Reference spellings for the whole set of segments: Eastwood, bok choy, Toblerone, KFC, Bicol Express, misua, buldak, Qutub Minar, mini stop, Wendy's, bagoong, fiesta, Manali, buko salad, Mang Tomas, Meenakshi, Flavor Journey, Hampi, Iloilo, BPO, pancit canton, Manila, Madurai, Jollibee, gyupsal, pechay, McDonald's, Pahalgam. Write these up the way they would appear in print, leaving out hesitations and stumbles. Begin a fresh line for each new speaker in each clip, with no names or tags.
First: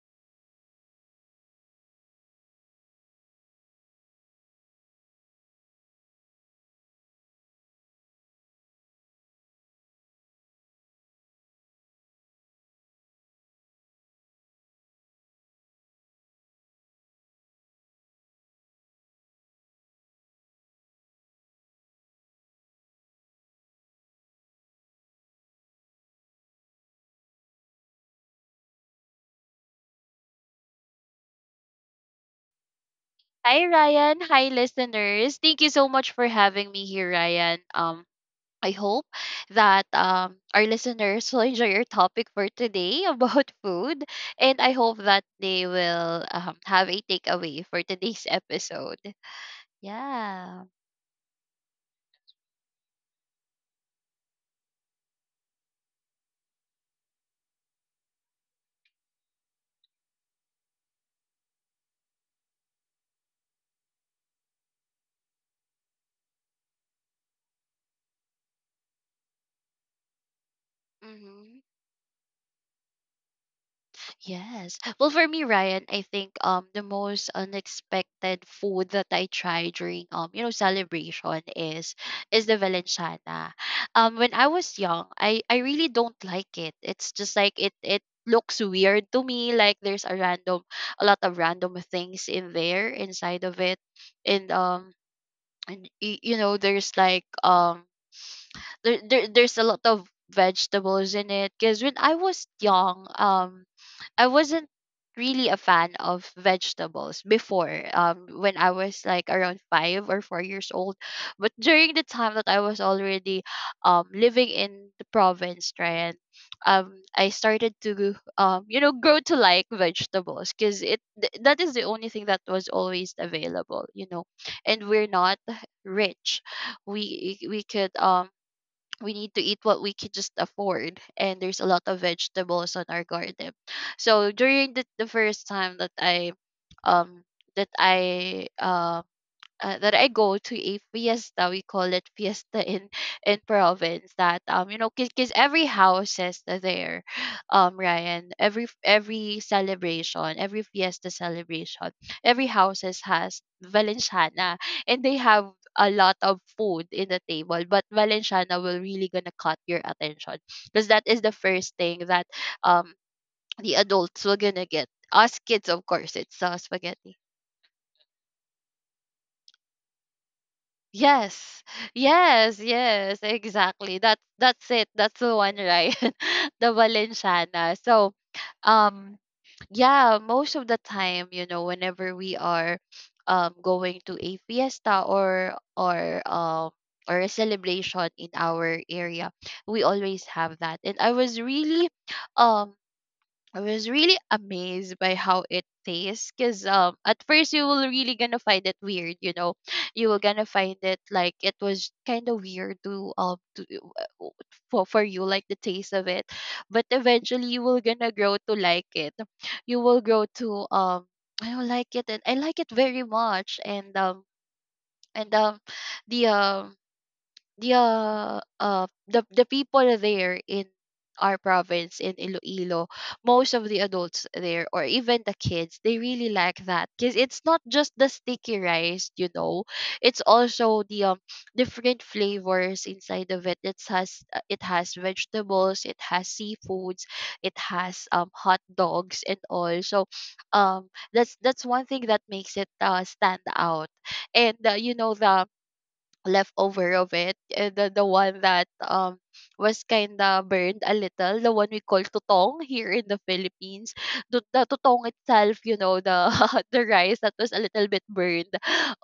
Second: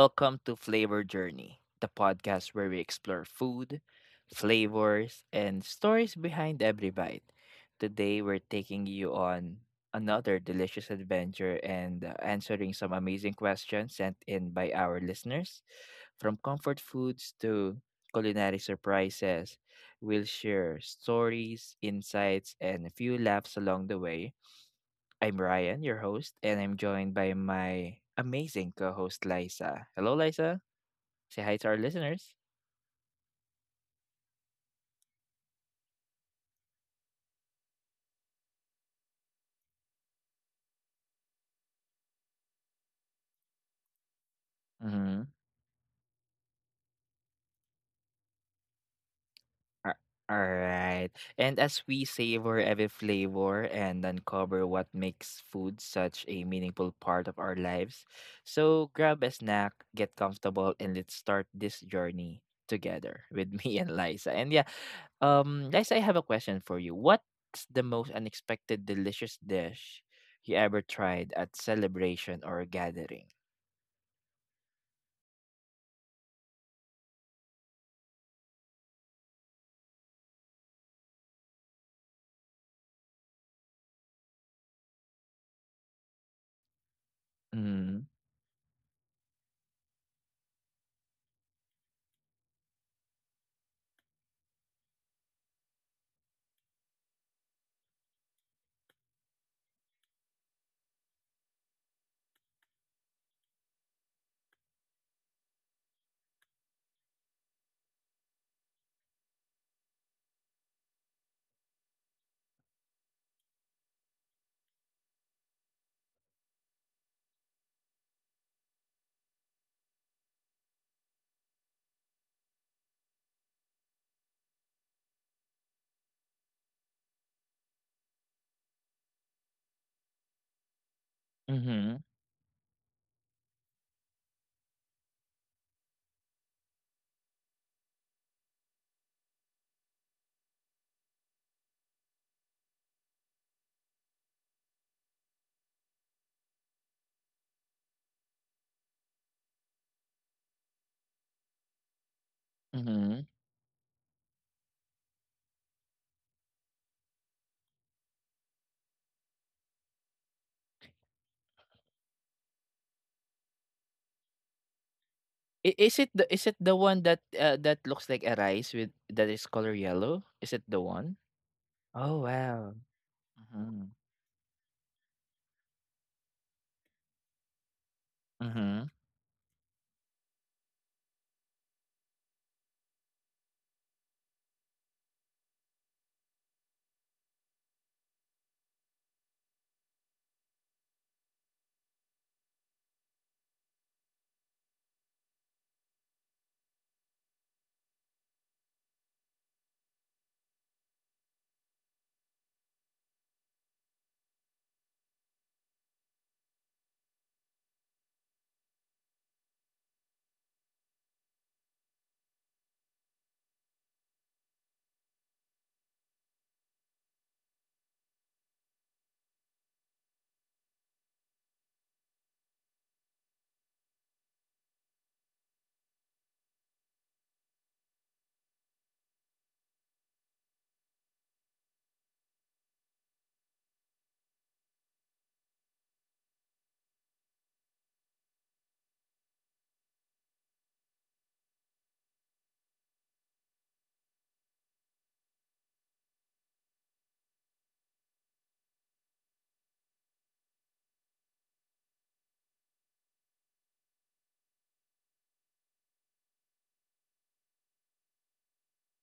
welcome to Flavor Journey, the podcast where we explore food, flavors, and stories behind every bite. Today we're taking you on another delicious adventure and answering some amazing questions sent in by our listeners. From comfort foods to culinary surprises, we'll share stories, insights, and a few laughs along the way. I'm Ryan, your host, and I'm joined by my amazing co host, Liza. Hello, Liza. Say hi to our listeners.
Hi Ryan, hi listeners. Thank you so much for having me here, Ryan. I hope that our listeners will enjoy your topic for today about food, and I hope
Mm-hmm.
that they will have a takeaway for today's episode.
A-
Yeah.
Alright. And as we savor every flavor and uncover what makes food such a meaningful part of our lives, so grab a snack, get comfortable, and let's start this journey together with me and Liza. And yeah, Liza, I have a question for you. What's the most unexpected delicious dish you ever tried at
Mm-hmm.
celebration or gathering?
Yes. Well, for me, Ryan, I think the most unexpected food that I tried during celebration is the valenciana. When I was young, I really don't like it. It's just like it
Mm-hmm.
it looks weird to me. Like there's a random a lot of random things in there inside of it, and um and you know there's like there's a lot of vegetables in it because when I was young I wasn't really a fan of vegetables before when I was like around 5 or 4 years old, but during the time that I was already living in the province, right? I started to you know grow to like vegetables because that is the only thing that was always available, you know, and we're not rich. We could we need to eat what we can just afford, and there's a lot of vegetables on our garden. So during the first time that I um that I that I go to a fiesta. We call it fiesta in in province. That you know because every house is there, Ryan. Every celebration, every fiesta celebration, every houses
Mm-hmm.
has valenciana, and they have a lot of food in the table. But valenciana will really gonna cut your attention because that is the first thing that um the adults were gonna get. Us kids,
I
of course, it's
is it the one
spaghetti.
that, that looks like a rice with that is color yellow? Is it the one?
Yes.
Oh,
Yes,
wow.
yes,
Mhm.
exactly. That that's it. That's the one, right? The Valenciana. So,
Mhm.
um yeah, most of the time, you know, whenever we are going to a fiesta or a celebration in our area, we always have that. And um I was really amazed by how it tastes because at first you will really gonna find it weird, you know. You will gonna find it like it was kind of weird to uh, for you like the taste of it, but eventually you will gonna grow to like it. You will grow to I don't like it and I like it very much, and the yeah, the people there in our province in Iloilo, most of the adults there or even the kids, they really like that because it's not just the sticky rice, you know, it's also the different flavors inside of it. It has vegetables, it has seafoods, it has hot dogs and all. So, that's one thing that makes it stand out. And you know the leftover of it, the one that was kind of burned a little, the one we call tutong here in the Philippines. The tutong itself, you know, the the rice that was a little bit burned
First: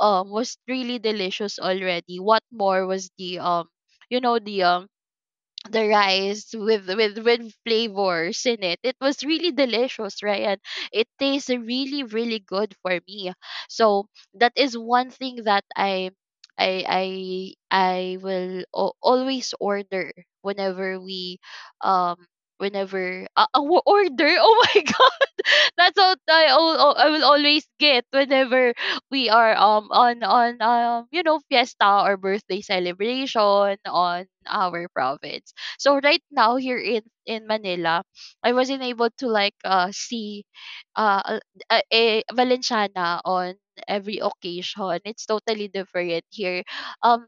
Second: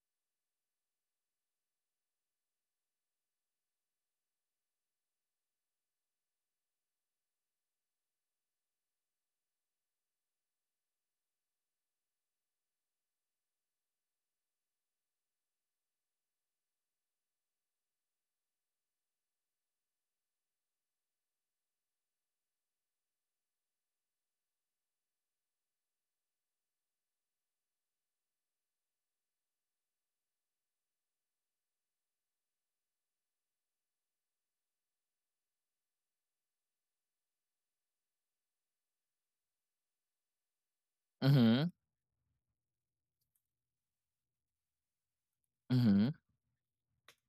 was really delicious already. What more was the you know the um the rice with flavors in it. It was really delicious, right? And it tastes really really good for me. So that is one thing that I I I will always order whenever we um whenever order. Oh my, that's what I will always get whenever we are on you know fiesta or birthday celebration on our province. So right now here in Manila, I wasn't able to like see uh
Mhm.
a Valenciana on every occasion. It's totally
Mhm.
different here. Um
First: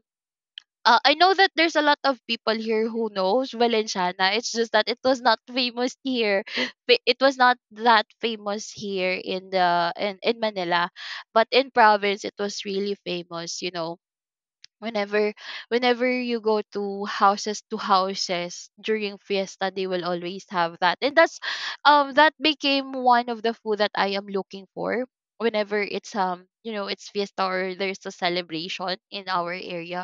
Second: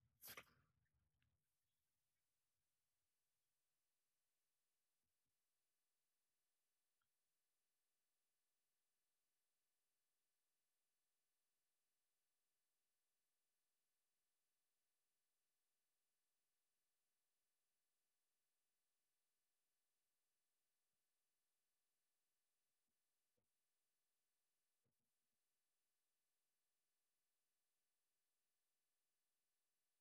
I know that there's a lot of people here who knows Valenciana. It's just that it was not famous here. It was not that famous here in in Manila, but in province it was really famous. You know, whenever whenever you go to houses during fiesta, they will always have that, and that's that became one of the food that I am looking for whenever it's you know it's fiesta or there's a celebration in our area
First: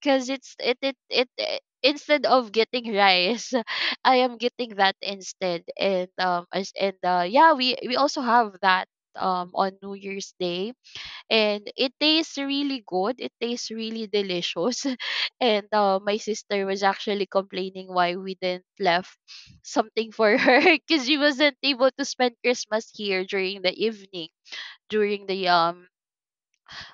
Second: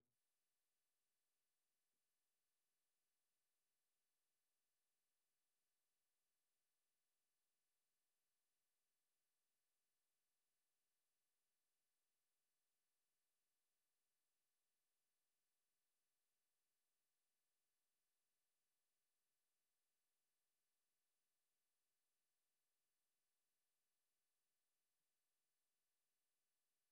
because it's it, it it it instead of getting rice I am getting that instead. And and yeah, we also have that on new year's day, and it tastes really good, it tastes really delicious. And my sister was actually complaining why we didn't left something for her because she wasn't able to spend christmas here during the evening, during the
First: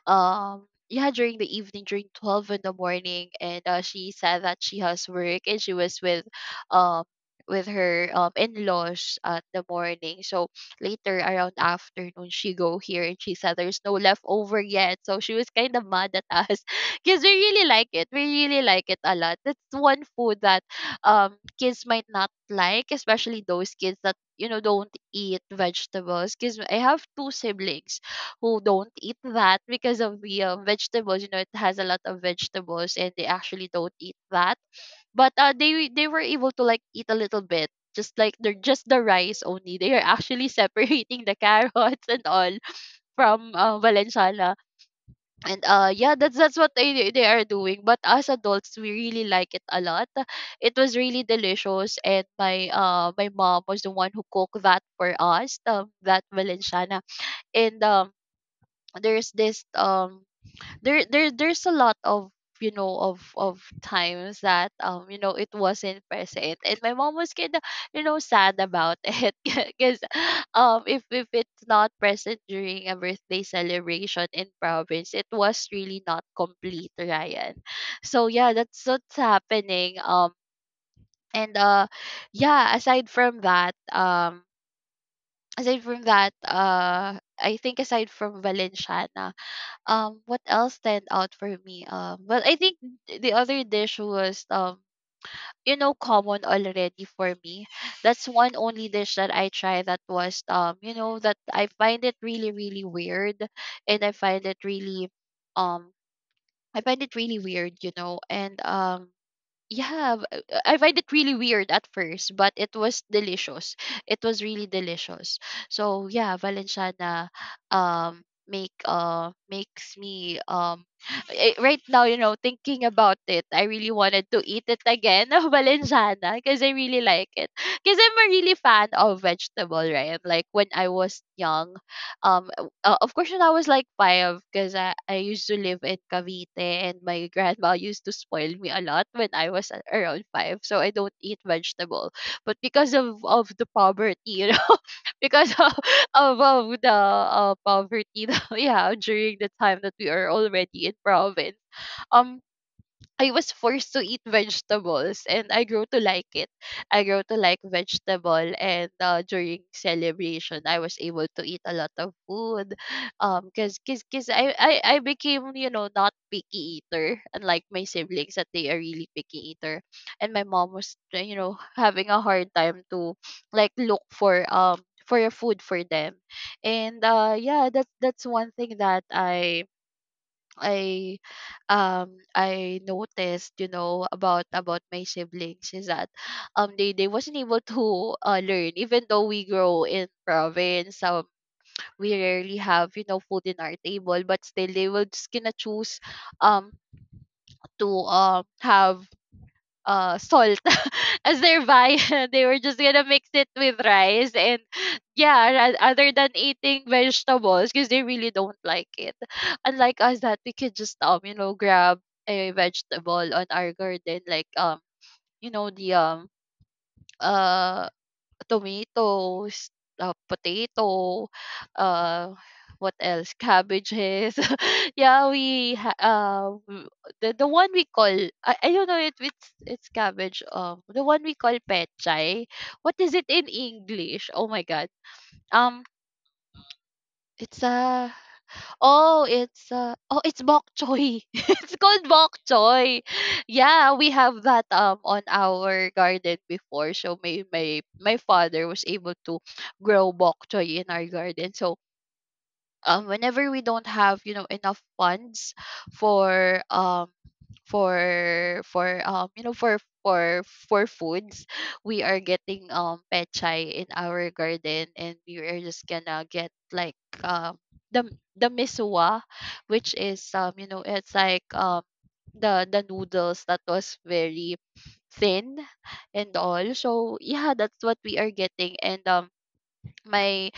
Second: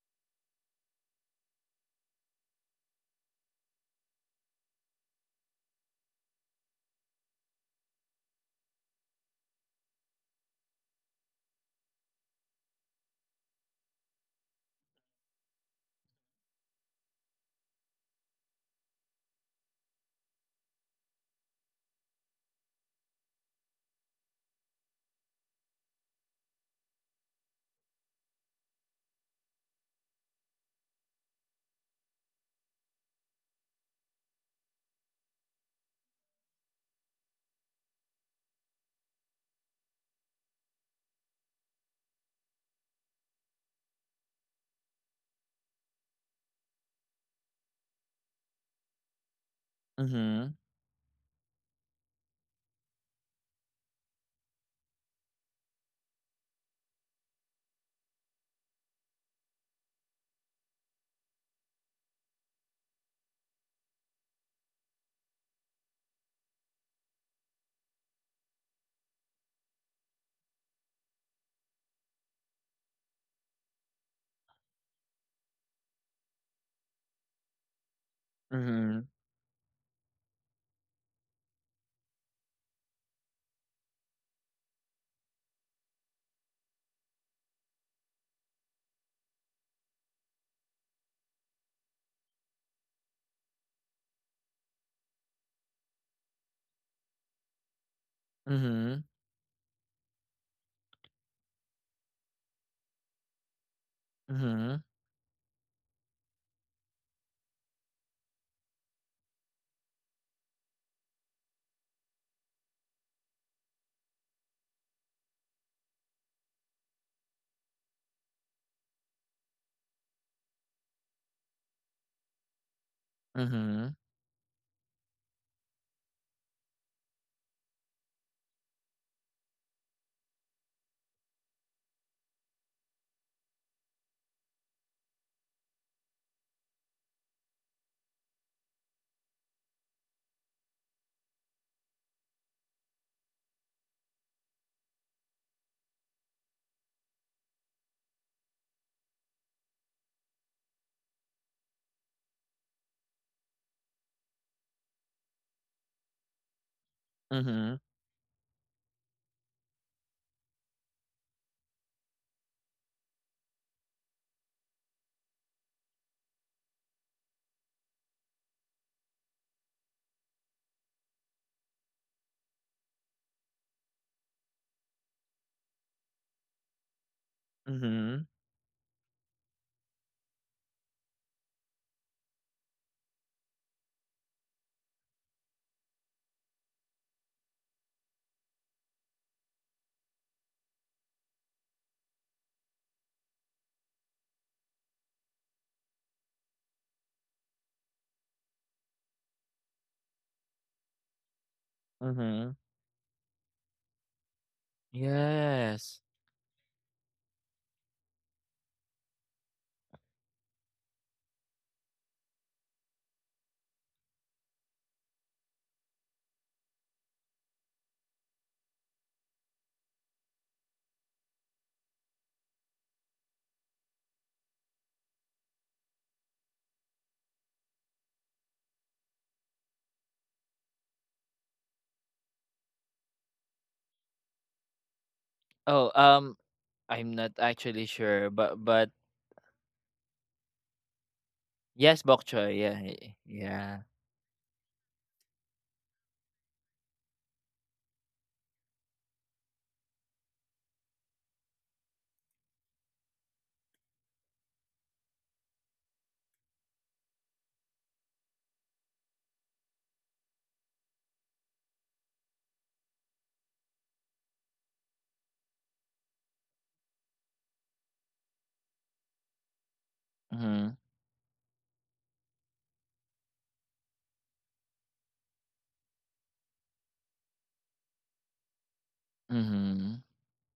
yeah, during the evening during 12 in the morning. And she said that she has work and she was um with her in-laws at the morning. So later around afternoon she go here and she said there's no leftover yet, so she was kind of mad at us because we really like it, we really like it a lot. That's one food that kids might not like, especially those kids that you know don't eat vegetables, because I have two siblings who don't eat that because of the vegetables. You know, it has a lot of vegetables, and they actually don't eat that. But they were able to like eat a little bit, just like they're just the rice only. They are actually separating the carrots and all from Valenciana. And yeah, that's what they are doing. But as adults, we really like it a lot.
Mhm.
It was really delicious, and my mom was the one who cooked that for us, that Valenciana. And there's this there's a lot of you know of times that you know it wasn't present and my mom was kind of you know sad about it because if it's not present during a birthday celebration in province it was really not complete, Ryan. So yeah, that's
Mhm.
what's happening. And yeah, aside from that, I think aside from valenciana, what else stand out for me? Well, I think the other dish was you know, common already for me. That's one only
Mhm.
dish that I try that was you know, that I find it really, really weird, and I find it
Mhm.
really, um, I find it really weird, you know, and yeah, b- I find it really weird at first, but it was delicious. It was really delicious. So yeah, Valenciana makes me eh, right now you know thinking about it, I really
Mhm.
wanted to eat it again. Valenciana, because I really like it, because I'm a really fan of vegetable, right? Like when I was young um of course, when I was like five, because I used to live in Cavite and my grandma used to spoil me a lot when I was around five. So I don't eat vegetable. But because of the poverty, you know, because of the poverty, yeah, during the time that we are already in province, um, I was forced to eat vegetables and I grew to like it. I grew to like
Mhm.
vegetable, and during celebration I was able to eat a lot of food. Cuz cuz, cuz I became, you know, not picky eater, unlike my siblings that they are really picky eater. And my mom was you know having a hard time to like look for a food for them. And yeah, that's
Mhm.
one thing that I I noticed, you know, about my siblings is that they wasn't able to learn even though we grow in province. We rarely have you know food in our table, but still they will just gonna choose um to have salt as their viand. They
Mhm.
were just gonna mix it with rice and yeah,
Yes.
other than eating vegetables, because they really don't like it. Unlike us, that we could just you know grab a vegetable on our garden, like you know the uh tomatoes, potato, uh, what else? Cabbages. Yeah, the one we call I don't know if it's cabbage. The one we call pechay. What is it in English? Oh my god. Um,
Oh, I'm not
it's
actually
a,
sure, but
oh, it's, oh, it's bok choy. It's called
yes, bok
bok
choy. Yeah,
choy.
yeah.
Yeah, we have that on our garden before. So my father was able to grow bok choy in our garden. So whenever we don't have enough funds for for for um you know for for for foods, we are getting pet in our garden, and we are just gonna get like the the misua, which is
Mhm.
it's like the noodles that was very thin and all. So yeah, that's what we are getting, and
Mhm.
my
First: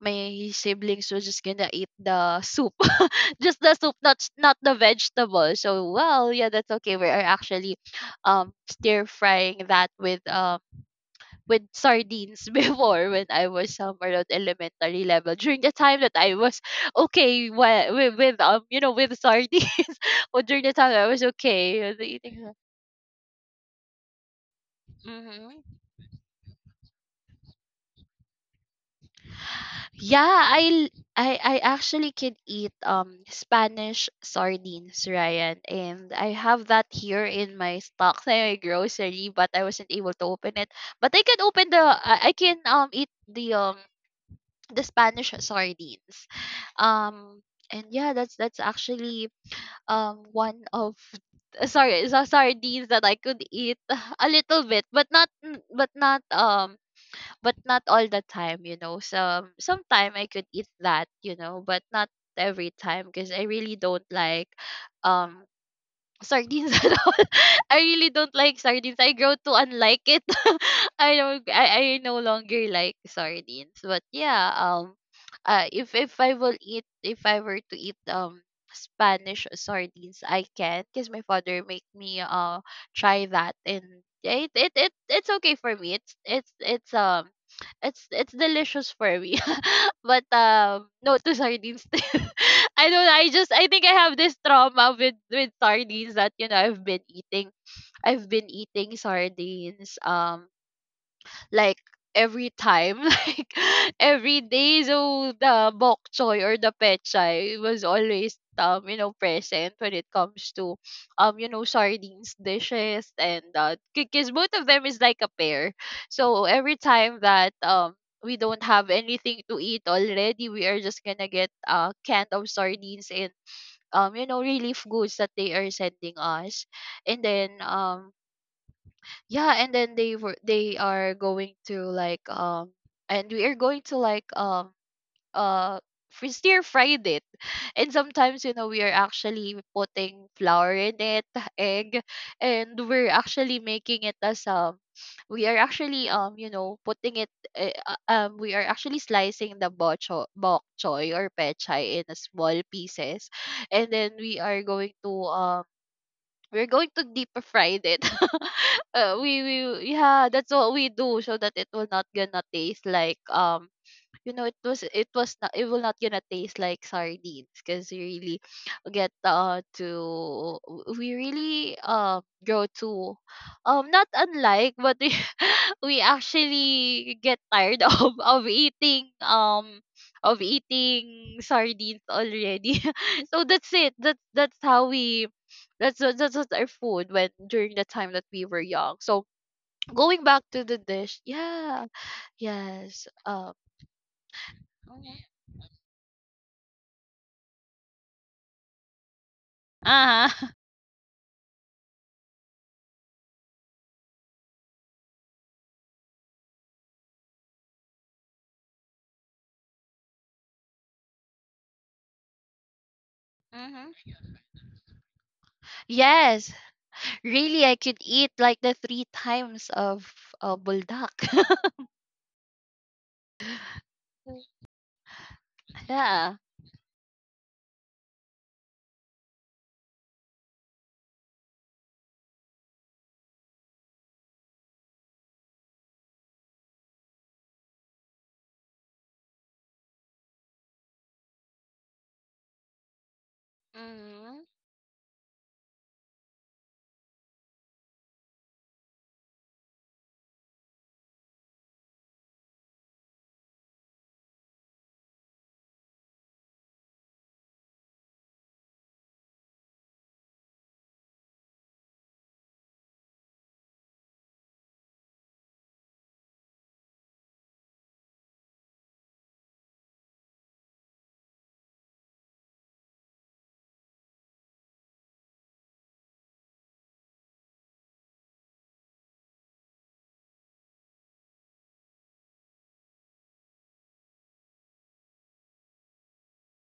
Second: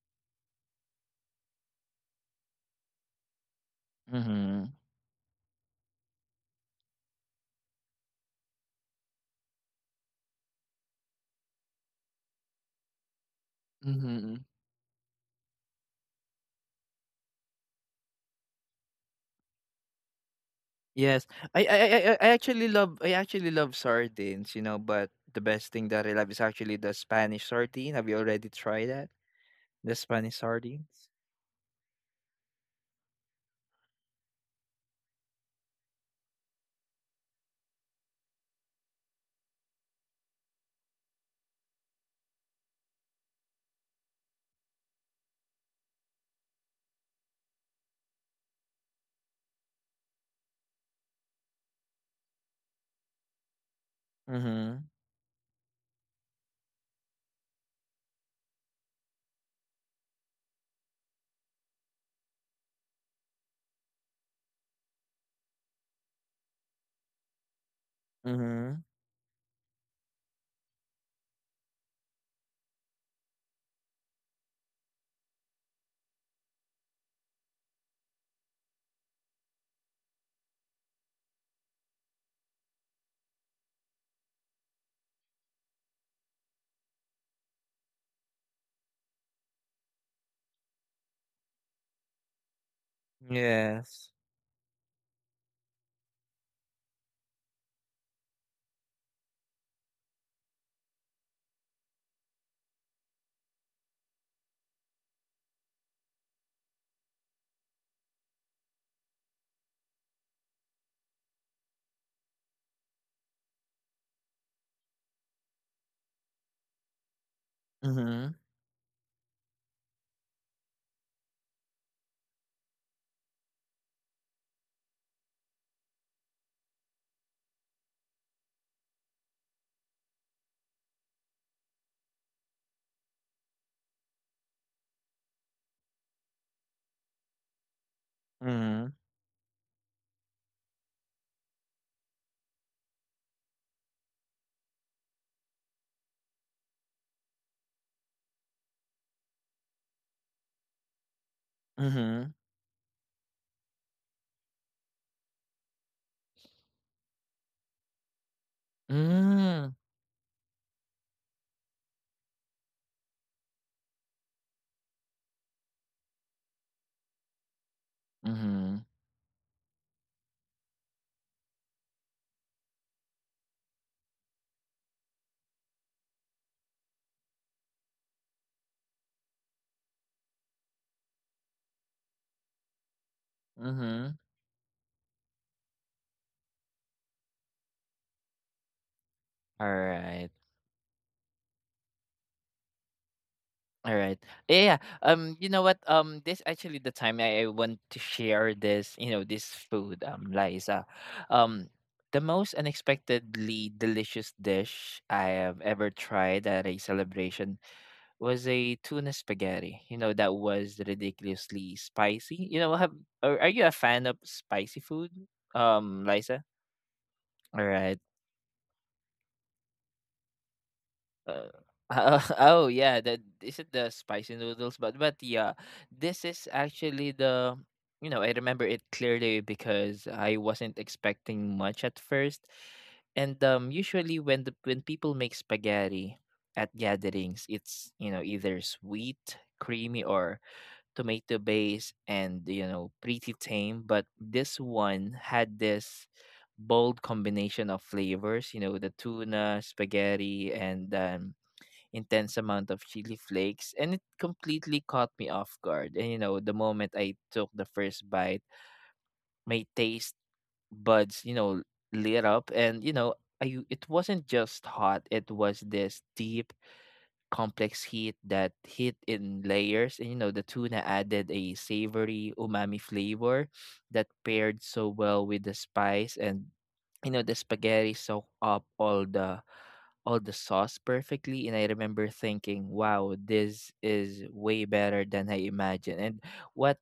my siblings were just gonna eat the soup just the soup, not not
Mhm.
the vegetable. So well, yeah, that's okay. We are actually stir frying that with sardines before, when I was somewhere at
Mhm.
elementary level, during the time that I was okay with you know with sardines or during the time I was
Yes. I I
okay
I
with
I I
eating
actually love, I actually love sardines, you know, but the best
mm
thing that I love is actually the Spanish sardine. Have you already tried that? The
Yeah,
Spanish
I l-
sardines?
I I actually could eat Spanish sardines, Ryan, and I have that here in my stock my grocery, but I wasn't able to open it. But I can open the I can eat the Spanish sardines. Um and Yeah, that's actually one of sorry, so sardines that I could eat a little
Mm-hmm.
bit, but not n- but not all the time, you know. Sometime I could eat that, you know, but not every time, because I really don't like um sardines at all. I really don't like
Mm-hmm.
sardines. I grow to unlike it. I don't. I no longer like sardines. But yeah, if I will eat, if I were to eat Spanish sardines, I can, because my father make me try that, and it's okay for me. It's It's delicious for me. But no to sardines. I don't know. I think I
Yes.
have this trauma with sardines, that you know I've been eating. I've been eating sardines like every time like every day. So the bok choy or the pechay was always present when it comes to sardines dishes. And because both of them is like a pair, so every time that
Mm-hmm.
we don't have anything to eat already, we are just gonna get a can of sardines, and relief goods that they are sending us. And then they are going to like and we are going to like uh stir fried it. And sometimes, you know, we
Mm-hmm.
are actually putting flour in it, egg, and we're actually making it as we are actually you know putting it we are actually slicing the bok choy or pechay in a
Mm-hmm.
small pieces, and then we are going to we're going to deep fry it.
Mm-hmm.
We Yeah, that's what we do, so that it will not gonna taste like it will not gonna taste like sardines, because we really
Mm-hmm.
get to we really grow to not unlike, but we we actually get tired of eating of eating sardines already. So that's it.
Mm-hmm.
That's how we that's what our food when during the time that we were young. So going
Right.
back to the dish. Yeah, yes.
All right. Yeah, yeah. You know what? This actually the time I want to share this, you know, this food,
Uh-huh.
Liza. Um, the most unexpectedly delicious dish I have ever tried at a celebration was a tuna spaghetti. You know, that was ridiculously spicy. You know, have, are you a fan
Mm-hmm.
of spicy food? Liza?
Yes.
All
Really, I
right.
could eat like the three times of buldak.
Uh, oh, oh yeah, that is it, the spicy noodles, but yeah, this
Yeah.
is actually the, you know, I remember it clearly because I wasn't expecting much at first. And um, usually when the when people make spaghetti at gatherings, it's, you know, either sweet, creamy or tomato based and, you know, pretty tame, but
Mm-hmm.
this one had this bold combination of flavors, you know, the tuna, spaghetti and intense amount of chili flakes, and it completely caught me off guard. And you know, the moment I took the first bite, my taste buds, you know, lit up, and you know, I, it wasn't just hot, it was this deep complex heat that hit in layers. And you know, the tuna added a savory umami flavor that paired so well with the spice. And you know, the spaghetti soaked up all the sauce perfectly, and I remember thinking, "Wow, this is way better than I imagined." And what,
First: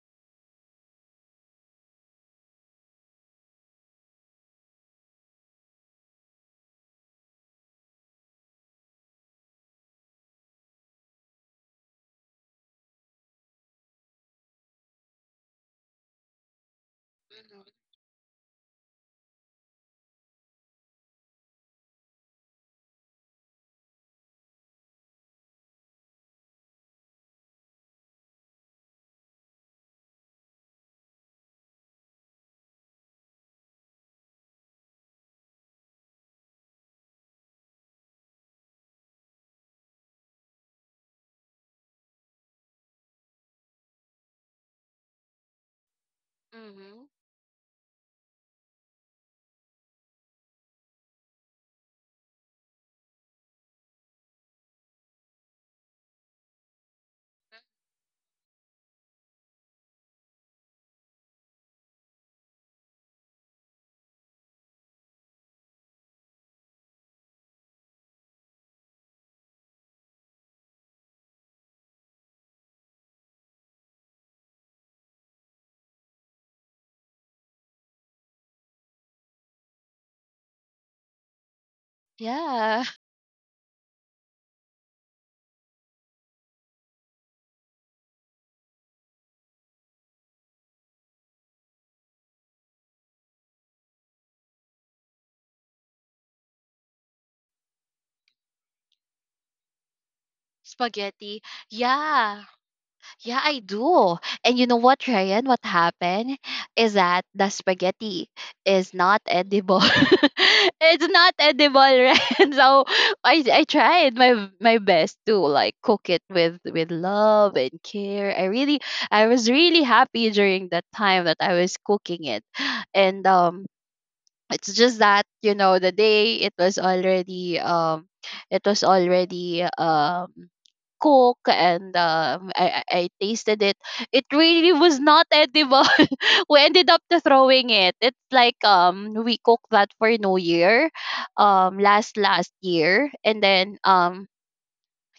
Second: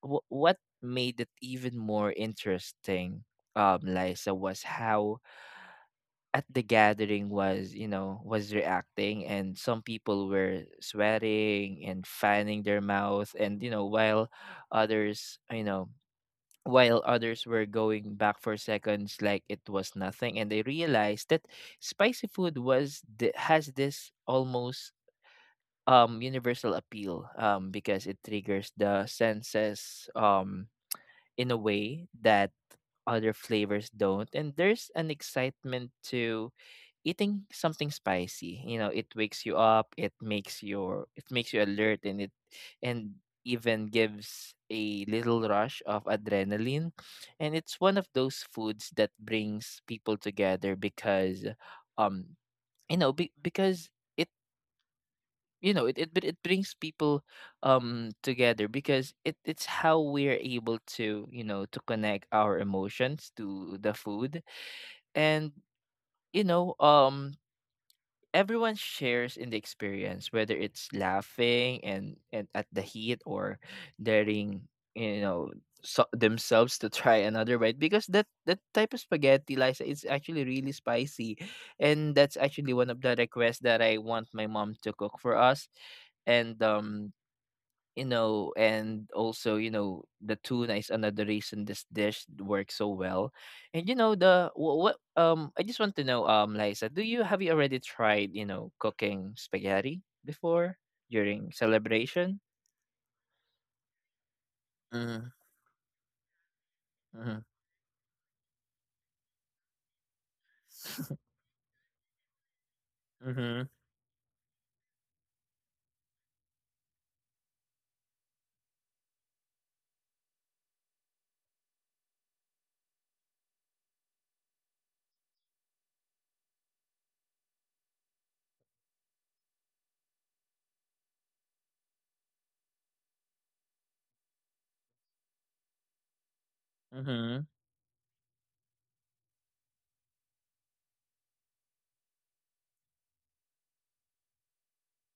what made it even more interesting, Liza, was how at the gathering was, you know, was reacting, and some people were sweating and fanning their mouth, and you know, while others, you know, while others were
Mm-hmm.
going back for seconds like it was nothing. And I realized that spicy food was the, has this almost universal appeal, um, because it triggers the senses in a way that other flavors don't. And there's an excitement to eating something spicy. You know, it wakes you up, it makes your, it makes you alert, and it and even gives a little rush of adrenaline.
Mm-hmm.
And it's one of those foods that brings people together because um, you know because it, you know it brings people together, because it, it's how we're able to, you know, to connect our emotions to the food. And you know, um, everyone shares in the experience, whether it's laughing and at the heat or daring, you know, so, themselves to try another bite, because that type of spaghetti, Liza, is actually really spicy, and that's actually
Yeah.
one of the requests that I want my mom to cook for us, and um, you know, and also, you know, the tuna is another reason this dish works so well. And you know, the, what um, I just want to know, Liza, do you have, you already tried, you know, cooking spaghetti before
Spaghetti.
during
Yeah.
celebration?
Yeah, I do. And you know what,
Mm-hmm.
Ryan? What happened is that
Mm-hmm.
the spaghetti is not edible. It's not edible, Ryan. So I
Mm-hmm.
tried my best to like cook it with love and care. I really I was really happy during that time that I was cooking it, and it's just that, you know, the day it was already cook, and um, I I tasted it. It really was not edible. We ended up to
Mm-hmm.
throwing it. It's like we cooked that for New Year, last last year, and then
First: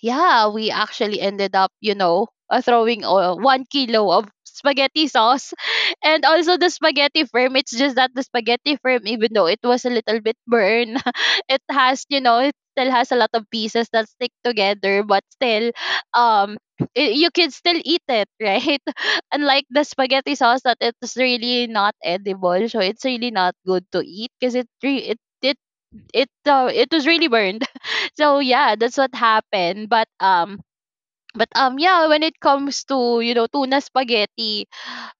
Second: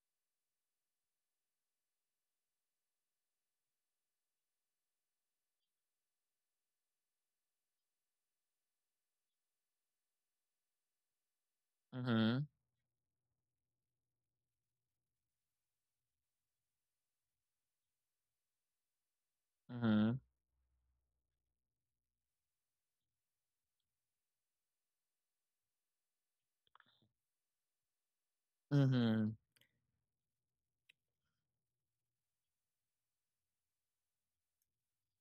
yeah, we actually ended up, you know, throwing 1 kilo of spaghetti sauce and also the spaghetti firm. It's just that the spaghetti firm, even though it was a little bit burned, it has, you
Mm-hmm.
know, it still has a lot of pieces that stick together, but still, um, I you can still eat it, right? Unlike the
Mm-hmm.
spaghetti sauce, that it's really not edible, so it's really not good to eat, because it it was really burned. So yeah, that's what
Mm-hmm.
happened. But Yeah, when it comes to, you know, tuna spaghetti,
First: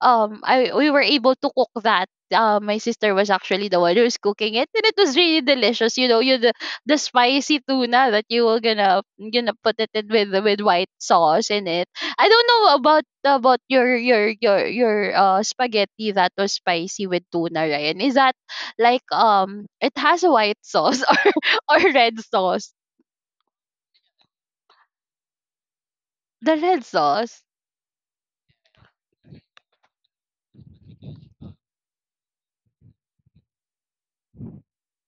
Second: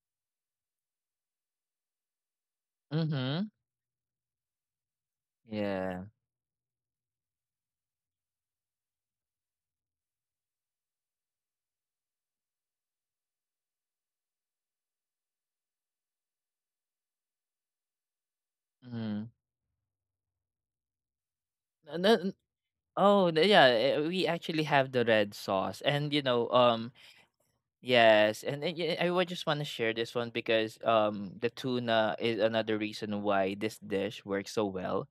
I we were able to cook that. My sister was
Mm-hmm.
actually the one who was cooking it, and it was really delicious.
Yeah.
You know, you The spicy tuna that you were gonna put it in with white sauce in it. I don't know about your spaghetti that was spicy with tuna, Ryan. Is that like
Mm-hmm.
it has a white sauce or red sauce.
Oh, yeah, eh, we actually have the red sauce. And you know,
The red
um,
sauce.
yes, and yeah, I would just want to share this one because the tuna is another reason why this dish works so well.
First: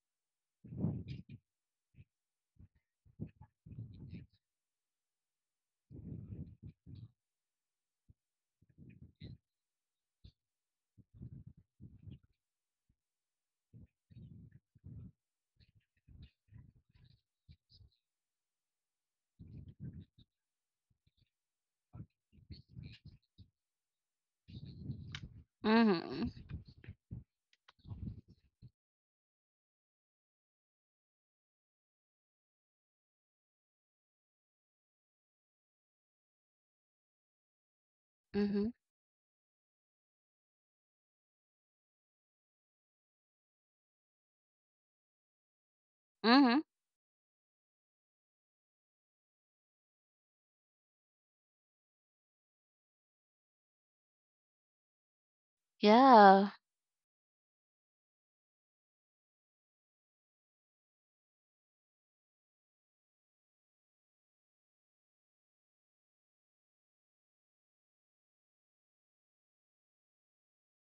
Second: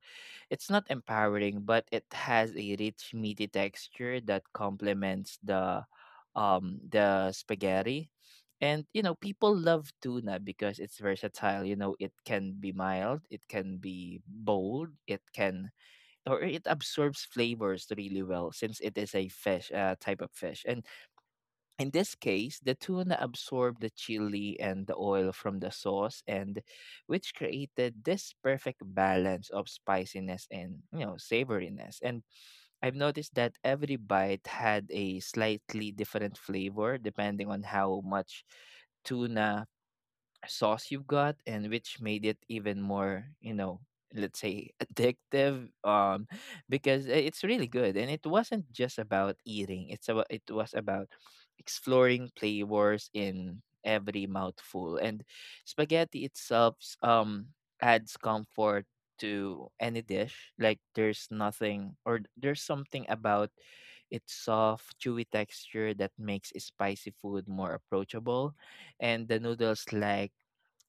It's not empowering, but it has a rich meaty texture that complements the spaghetti. And you know, people love tuna because it's versatile. You know, it can be mild, it can be bold, it can, or it absorbs flavors really well since it is a fish, type of fish. And in this case, the tuna absorbed the chili and the oil from the sauce,
Mm-hmm.
and which created this perfect balance of spiciness and, you know, savoriness. And I've noticed that every bite had a slightly different flavor depending on how much
Mm-hmm.
tuna sauce you've got, and which made it even more, you know, let's say, addictive, um,
Mm-hmm.
because it's really good, and it wasn't just about eating, it's about, it was about exploring flavors in every mouthful. And spaghetti
Yeah.
itself, um, adds comfort to any dish. Like there's nothing, or there's something about its soft chewy texture that makes spicy food more approachable, and the noodles like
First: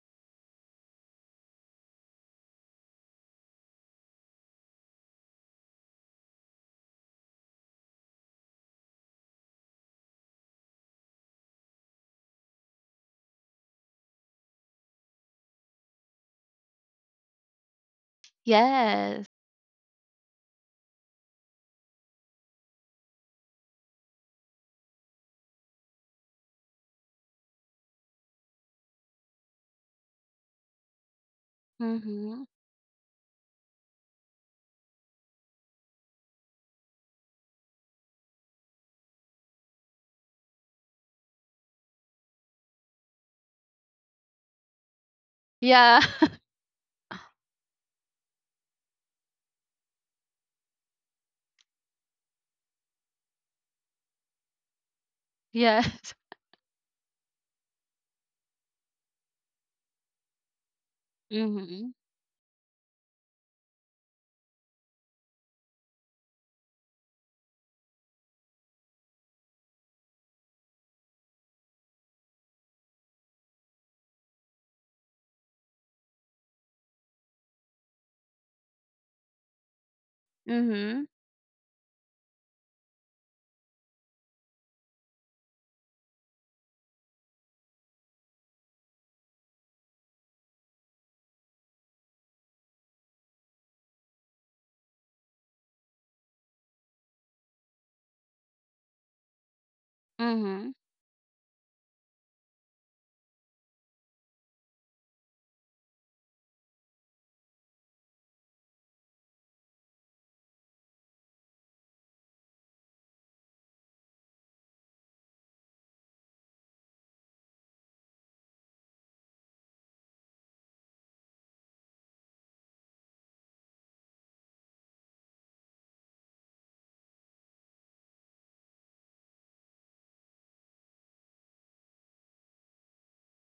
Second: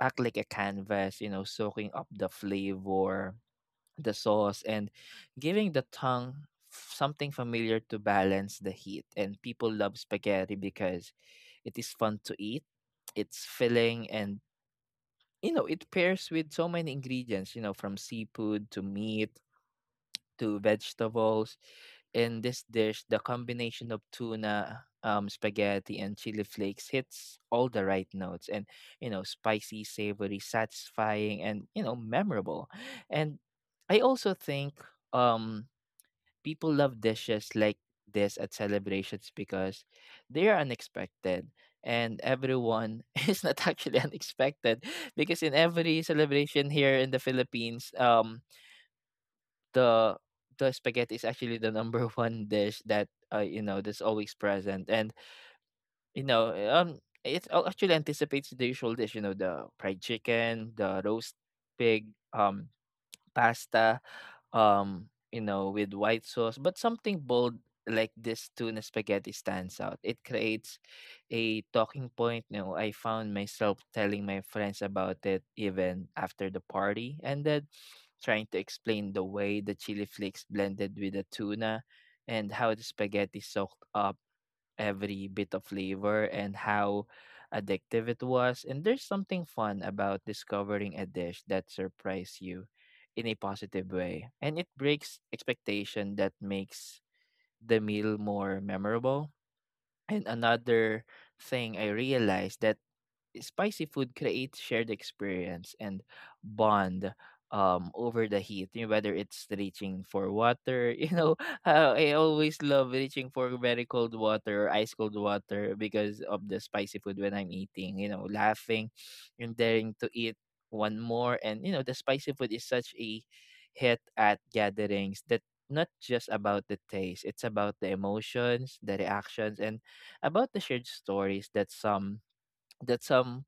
act like a canvas, you know, soaking up the flavor, the sauce, and giving the tongue, something familiar to balance the heat. And people love spaghetti because it is fun to eat, it's filling, and you know, it pairs with so many ingredients, you know, from seafood to
Yes.
meat to vegetables. In this dish, the combination of tuna, spaghetti, and chili flakes hits all the right notes, and, you know, spicy, savory, satisfying, and, you know,
Mm-hmm.
memorable. And I also think um, people love dishes like this at celebrations because they are unexpected and everyone is not actually unexpected, because in
Yeah.
every celebration here in the Philippines, the spaghetti is actually the number one dish that, you know, that's always present. And
Yes.
you know, eh, um, it, actually anticipates the usual dish, you know, the fried chicken, the roast
Mm-hmm.
pig, um, pasta, you know, with white sauce, but something bold like this tuna spaghetti stands out. It creates a talking point. You know, I found myself telling my friends about it even after the party ended, trying to explain the way the chili flakes blended
Mm-hmm.
with the tuna and how the spaghetti soaked up every bit of flavor and how addictive it was. And there's something fun about discovering a dish that surprised you in a positive way. And it breaks expectation that makes the meal more memorable. And
Mm-hmm.
another thing I realized that spicy food creates shared experience and bond over the heat, you know, whether it's reaching for water, you know, I always love reaching for very cold water or ice cold water because of the spicy food when I'm eating, you know, laughing and daring to eat one more. And you know, the spicy food is such a hit at gatherings that not just about the taste, it's about the emotions, the reactions, and about the shared stories that some,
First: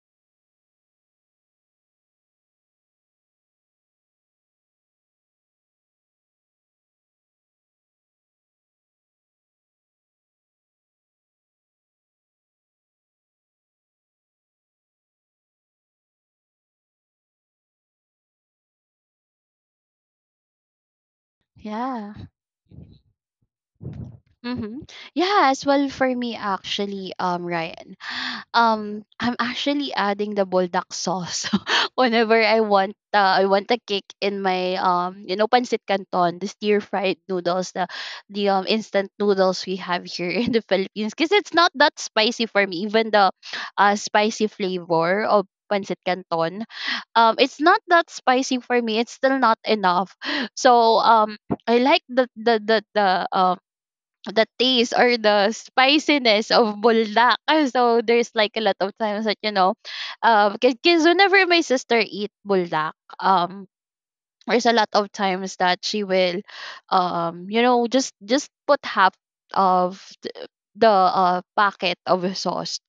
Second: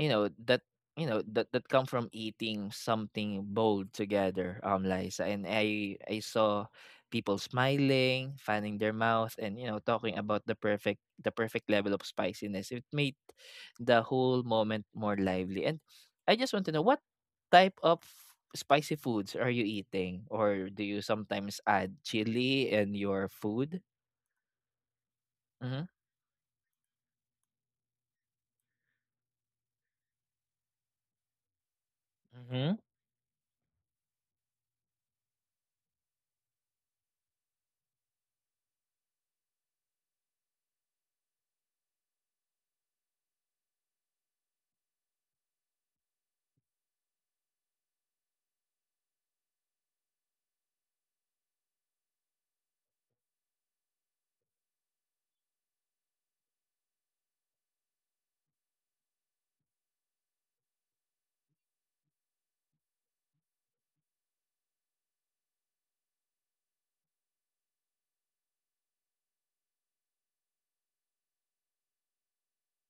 you know, that you know that that come from eating something bold together, um, Liza. And I saw people smiling, fanning their mouth, and you know, talking about the perfect, the perfect level of spiciness. It made the whole moment more lively, and I just want to know what type of spicy foods are you eating, or do you sometimes add
Yeah.
chili in your food?
Mm-hmm. Yeah, as
Mm-hmm.
well for me actually, Ryan. I'm actually adding the buldak sauce whenever I
Mm-hmm.
want a kick in my pancit canton, the stir fried noodles, the instant noodles we have here in the Philippines, because it's not that spicy for me, even the spicy flavor of pancit canton. It's not that spicy for me, it's still not enough. So I like the taste or the spiciness of buldak. And So there's like a lot of times that, you know, because whenever my sister eat buldak, um, there's a lot of times that she will, you know, just put half of th- the packet of sauce,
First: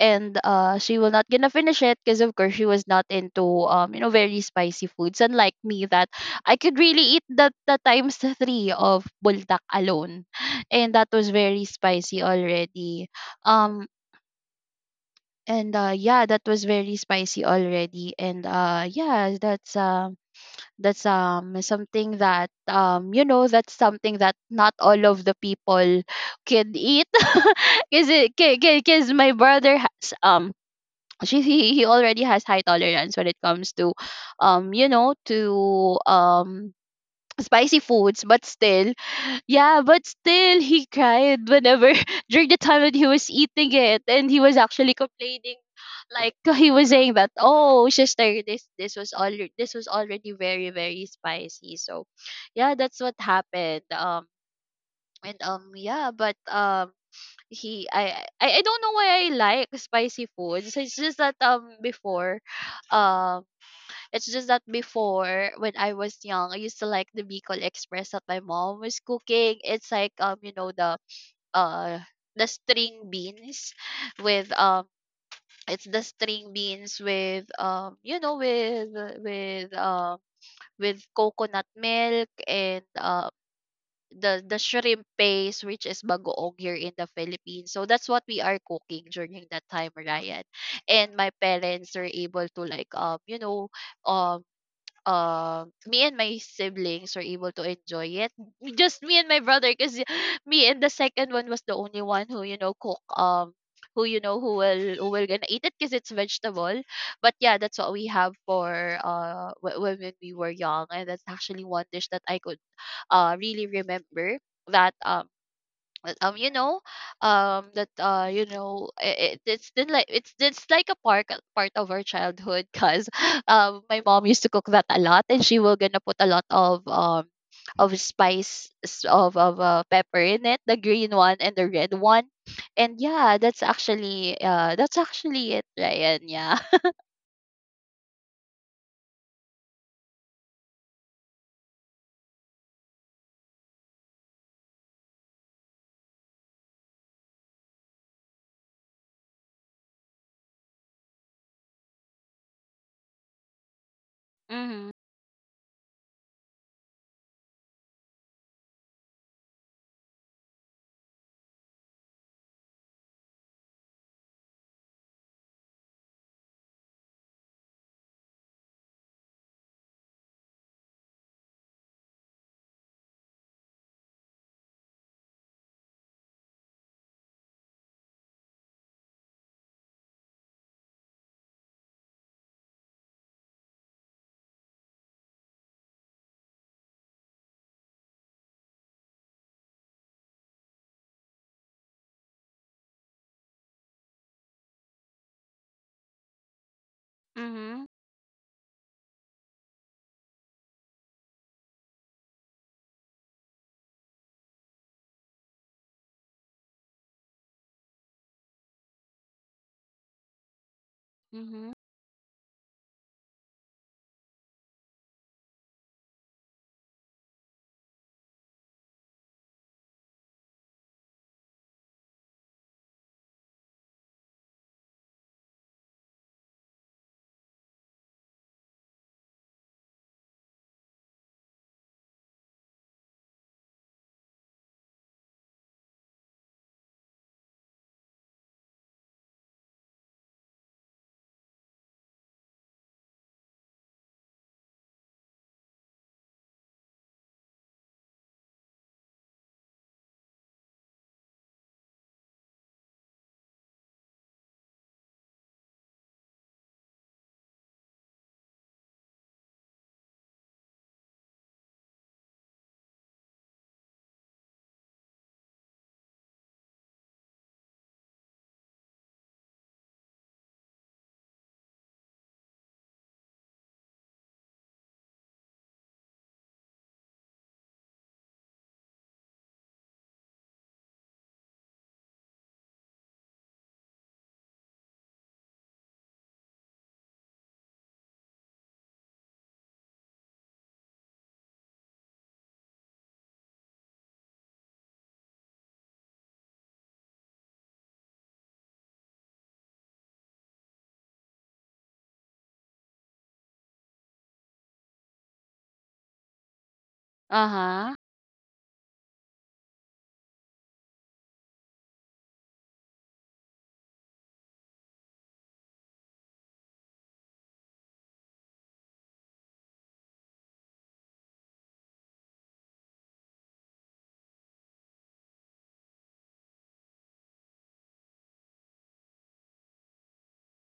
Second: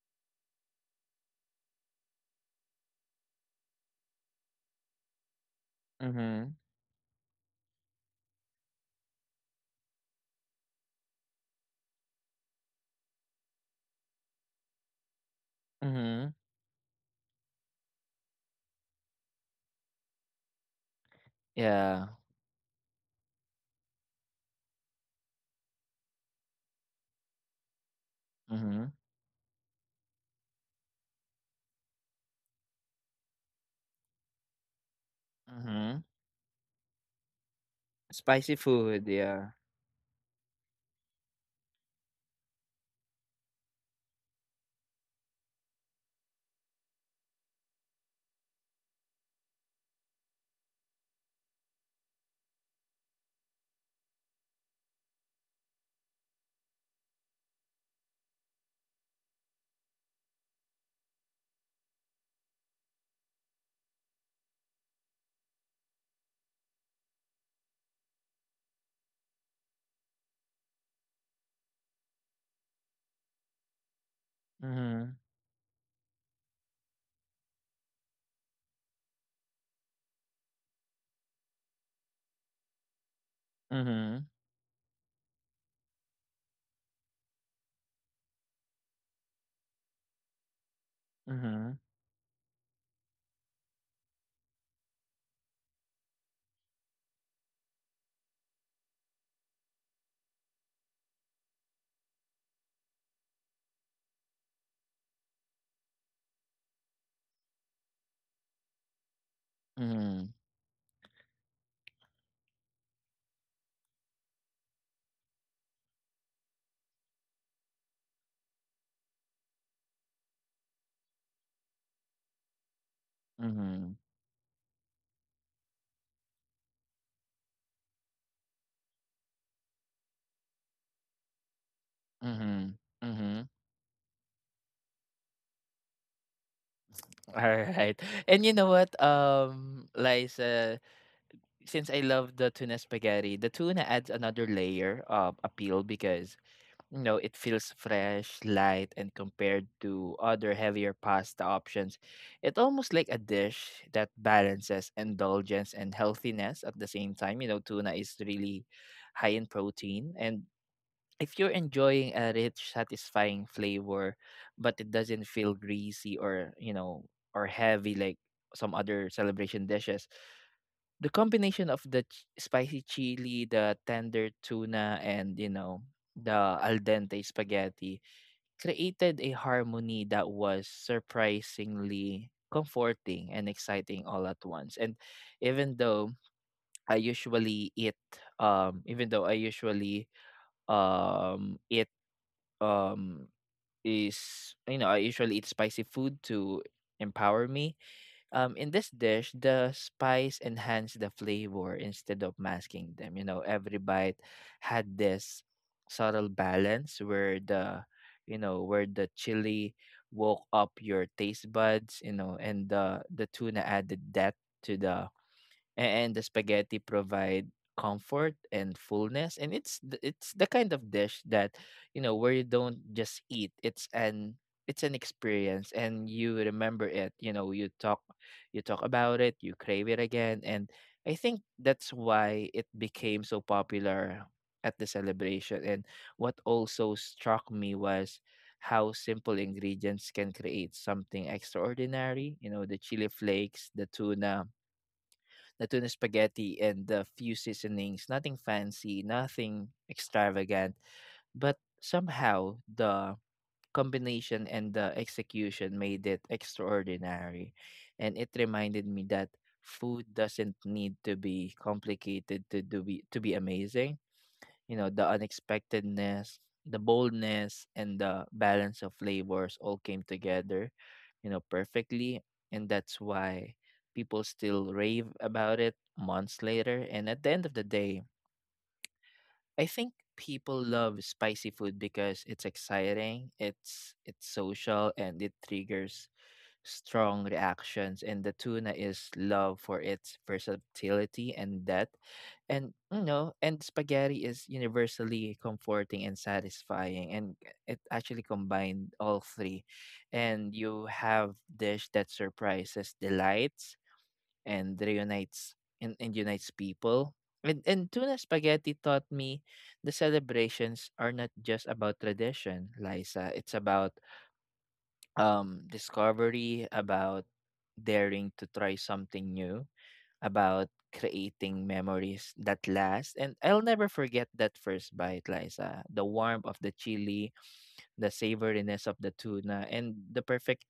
and she will not gonna finish it, because of course she was not into, you know, very spicy foods, unlike me, that
Mm-hmm.
I could really eat the times three of buldak alone, and that was very spicy already. Um and Yeah,
Mm-hmm.
that was very spicy already. And Yeah, that's
Yeah.
something that, you know, that's something that not all of the people can eat because
Mm-hmm.
my brother has she he already has high tolerance when it comes to um you know to um spicy foods, but
Spicy
still
food, yeah.
yeah, but still he cried whenever during the time that he was eating it, and he was actually complaining like he was saying that, oh sister, this was all this was already very very spicy. So yeah, that's what happened. And Yeah, but he I I don't know why I like spicy foods. It's just that before um it's just that before, when I was young, I used to like the Bicol Express that my mom was cooking. It's like, you know, uh the string beans with
Mhm,
it's the string beans with with um with coconut milk, and
mhm,
the shrimp paste, which is bagoong here in the Philippines. So that's what we are cooking during that time, Ryan. And my
mhm,
parents are able to like um me and my siblings were able to enjoy it. M- just me and my brother, because me and the second one was the only one who, you know, cook who you know who will gonna eat it because it's vegetable. But yeah, that's what we have for when
mhm,
we were young, and that's actually one dish that I could really remember that you know that you know it's been like it's like a part of our childhood, because
mhm,
my mom used to cook that a lot, and she will gonna put a lot of spice of pepper in it, the green one and the red one,
mhm,
and yeah,
mhm.
that's actually it, Ryan. Yeah.
Alright. And you know what, Liza, since I love the tuna spaghetti, the tuna adds another layer of appeal because, you know, it feels fresh, light, and compared to other heavier pasta options, it's almost like a dish that balances
Mhm.
indulgence and healthiness at the same time. You know, tuna is really high in protein, and if you're enjoying a rich, satisfying flavor, but it doesn't feel greasy or you know or heavy like some other celebration dishes, the combination of the, spicy chili, the tender tuna, and you know the al dente spaghetti created a harmony that was surprisingly comforting and exciting all at once. And even though I usually eat, even though I usually eat um is you know, I usually eat spicy food to empower me.
Mhm.
In this dish, the spice enhanced the flavor instead of masking them. You know, every bite had this subtle balance where the, you know, where the chili woke up your taste
Mhm.
buds. You know, and the tuna added depth to the and the spaghetti provide comfort and fullness, and it's the kind of dish that where you don't just eat, it's an experience, and you remember it. You know you talk, you talk about it, you crave it again. And I think that's why it became so popular at the celebration. And what also struck me was how simple ingredients can create something extraordinary. You know, the chili flakes, the tuna, the tuna spaghetti, and the few seasonings. Nothing fancy, nothing extravagant, but somehow the combination and the execution made it extraordinary. And it reminded me that food doesn't need to be complicated to to be amazing. You know, the unexpectedness, the boldness, and the balance of flavors all came together, you know, perfectly. And that's why people still rave about it months later. And at the end of the day, I think people love spicy food because it's exciting, it's social, and it triggers strong reactions. And the tuna is loved for its versatility and depth. And and spaghetti is universally comforting and satisfying, and it actually combined all three, and you have dish that surprises, delights, and reunites, and unites people. And
Uh-huh.
tuna spaghetti taught me the celebrations are not just about tradition, Liza. It's about discovery, about daring to try something new, about creating memories that last. And I'll never forget that first bite, Liza. The warmth of the chili, the savoriness of the tuna, and the perfect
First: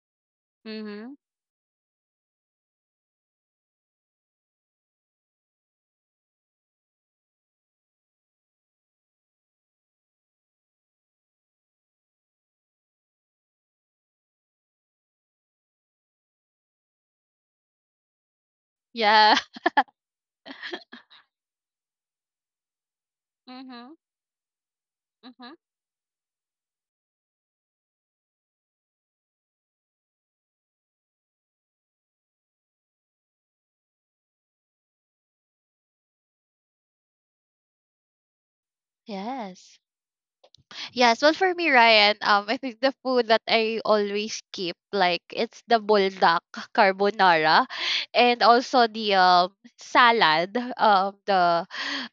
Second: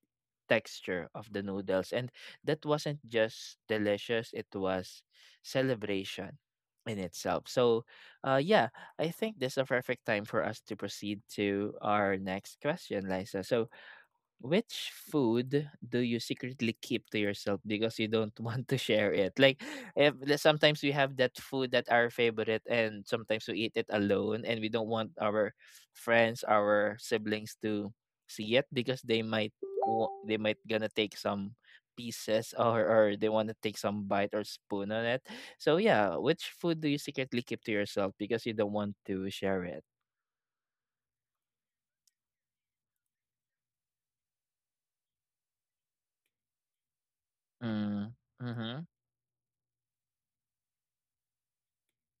texture
Mhm.
of the noodles. And that wasn't just delicious, it was celebration in itself. So, yeah, I think this is a perfect time for us to proceed to our next question, Liza. So, which food do you secretly keep to yourself because you don't want to share it?
Yeah.
Like, if the- sometimes we have that food that our favorite, and sometimes we eat it
Mhm.
alone, and we don't want our
Mhm.
friends, our siblings to see it because they might they might gonna take some pieces, or they want to take some bite or spoon on it. So yeah, which food do you secretly keep to yourself because you don't want to share it?
Yes. Yes, well for me, Ryan, I think the food that I always keep, like it's the buldak carbonara,
Mm.
and
Mm-hmm.
also the salad, the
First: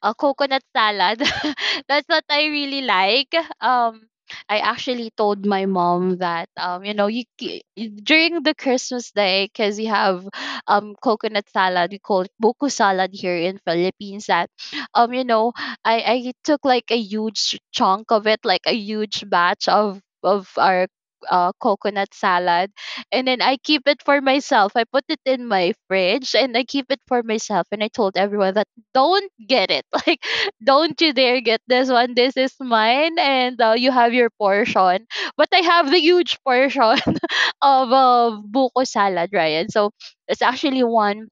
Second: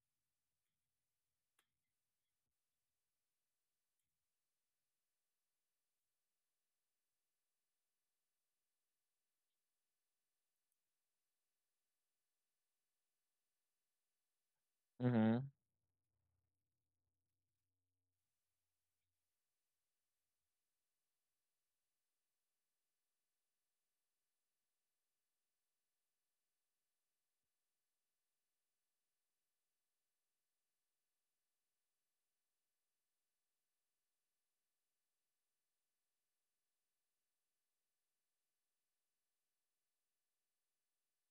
coconut salad. That's what I really like. Um, I actually told my mom that during the Christmas day because you have coconut salad. We call it buko salad here in Philippines. um you
Mm-hmm.
know I took like a huge chunk of it, like a huge batch of our coconut salad, and then I keep it for myself. I put it in my fridge and I keep it for myself, and I told everyone that don't get it like don't you dare get this one, this is mine, and you have your portion but I have the huge portion of buko salad, Ryan. So it's actually one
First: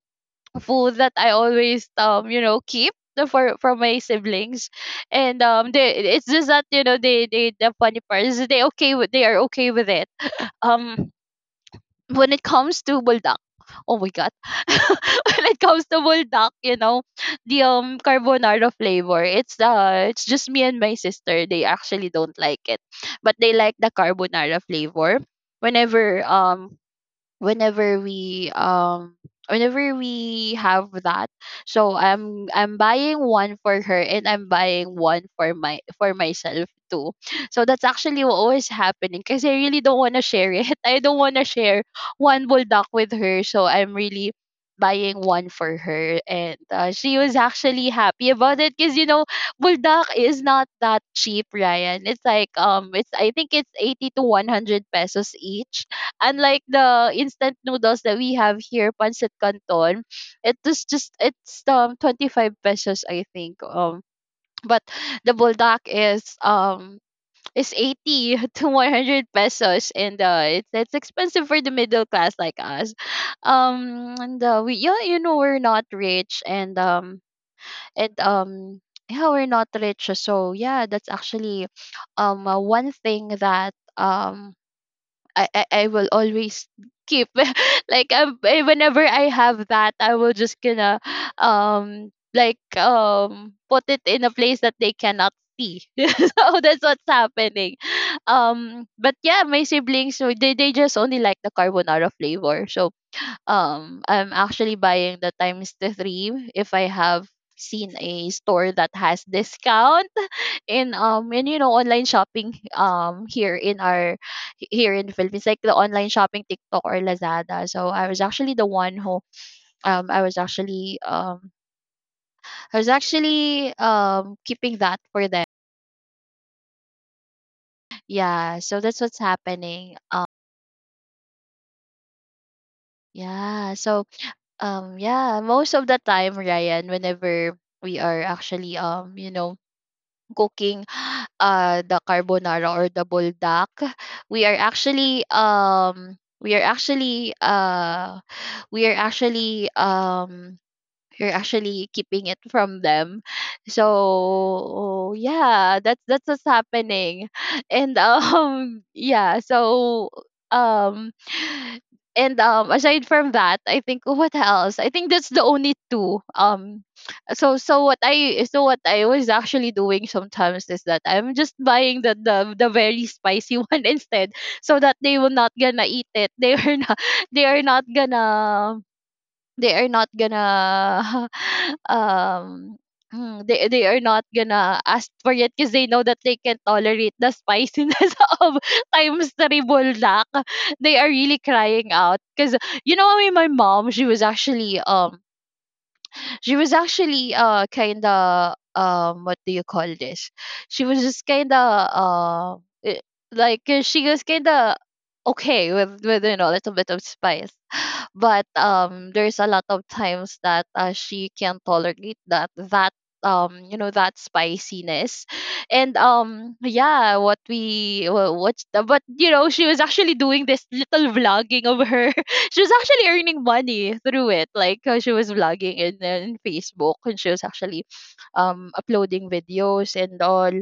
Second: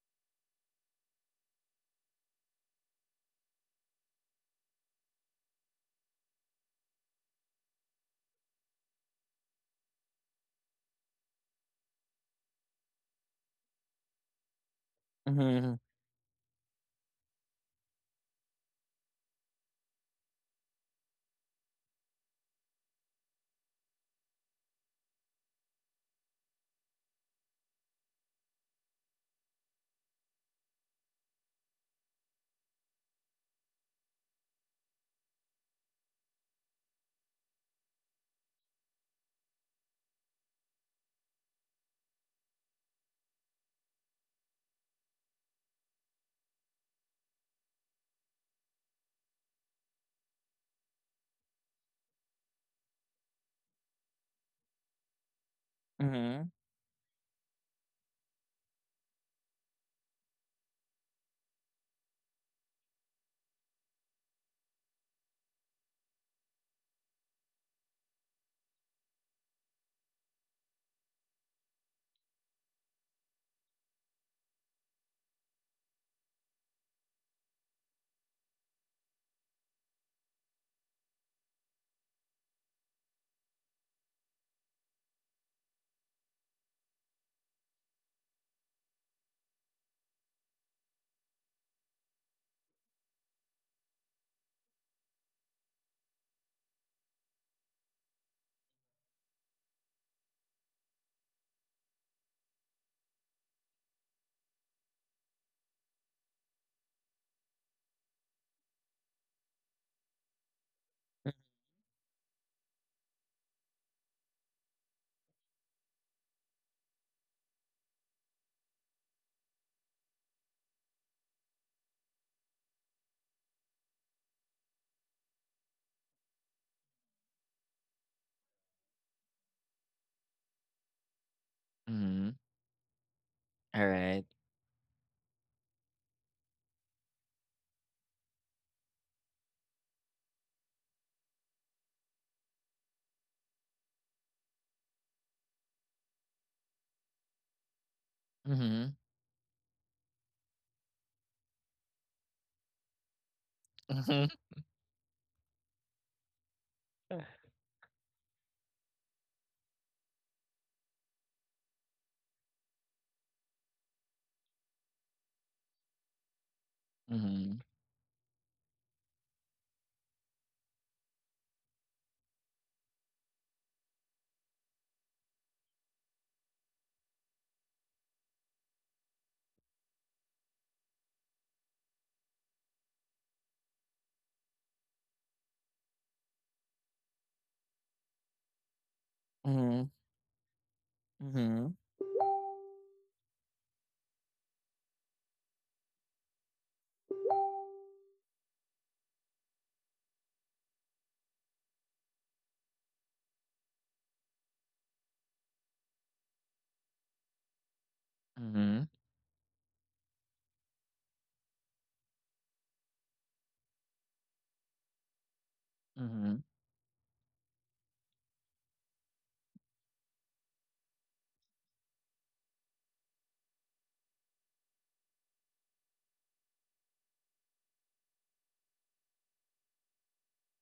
food that I always for my siblings, and they, it's just that the funny part is they are okay with it. Um, when it comes to buldak, oh my god, when it
Mm-hmm.
comes to buldak, you know the carbonara flavor. It's just me and my sister. They actually don't like it, but they like the carbonara flavor. Whenever um whenever we um whenever we have that, so I'm buying one for her and I'm buying one for my for myself too. So that's actually what was happening because I really don't want to share it. I don't want to share one bulldog with her, so I'm really buying one for her, and she was actually happy about it because you know bulldog is not that cheap, Ryan. It's like it's I think it's 80 to 100 pesos each,
Mm-hmm.
unlike the instant noodles that we have here, pancit canton. It was just it's 25 pesos I think. But the buldak is 80 to 100 pesos, and it's expensive for the middle class like us. And we, yeah, you know, we're not rich, and yeah, we're not rich. So yeah, that's actually one thing that I will always keep, like whenever I have that I will just gonna put it in a place that they cannot see. So that's what's happening. But yeah, my siblings, so they just only like the carbonara flavor. So I'm actually buying the times the three if I have seen a store that has discount in and you know online shopping here in the Philippines, like the online shopping TikTok or Lazada. So I was actually the one who um I was actually um I was actually keeping that for them. Yeah, so that's what's happening.
Mhm.
Yeah so
Alright.
yeah, most of the time, Ryan, whenever we are actually you know cooking the carbonara or the buldak, we are actually we are actually we are
Mhm.
actually you're actually keeping it from them.
Mhm.
So yeah, that's what's happening. And yeah, so um and aside from that, I think, oh, what else? I think that's the only two.
Mhm.
So what I was actually doing sometimes is that I'm just buying the very spicy one instead, so that they will not gonna eat it. They are not gonna they are not gonna um, they are not gonna ask for it because they know that they can tolerate the spiciness of times three
Mhm.
buldak. They are really
Mhm.
crying out because you know, I mean, my mom, she was actually kind of what do you call this? She was just kind of eh, she was kind of okay with you know a little bit of spice, but
Mhm.
there's a lot of times that she can't tolerate that that you know that spiciness. And
Mhm.
Yeah, what we wha- what's the, but you know she was actually doing this little vlogging of her. She was actually earning money through it, like she was vlogging in Facebook, and she was actually uploading videos and all.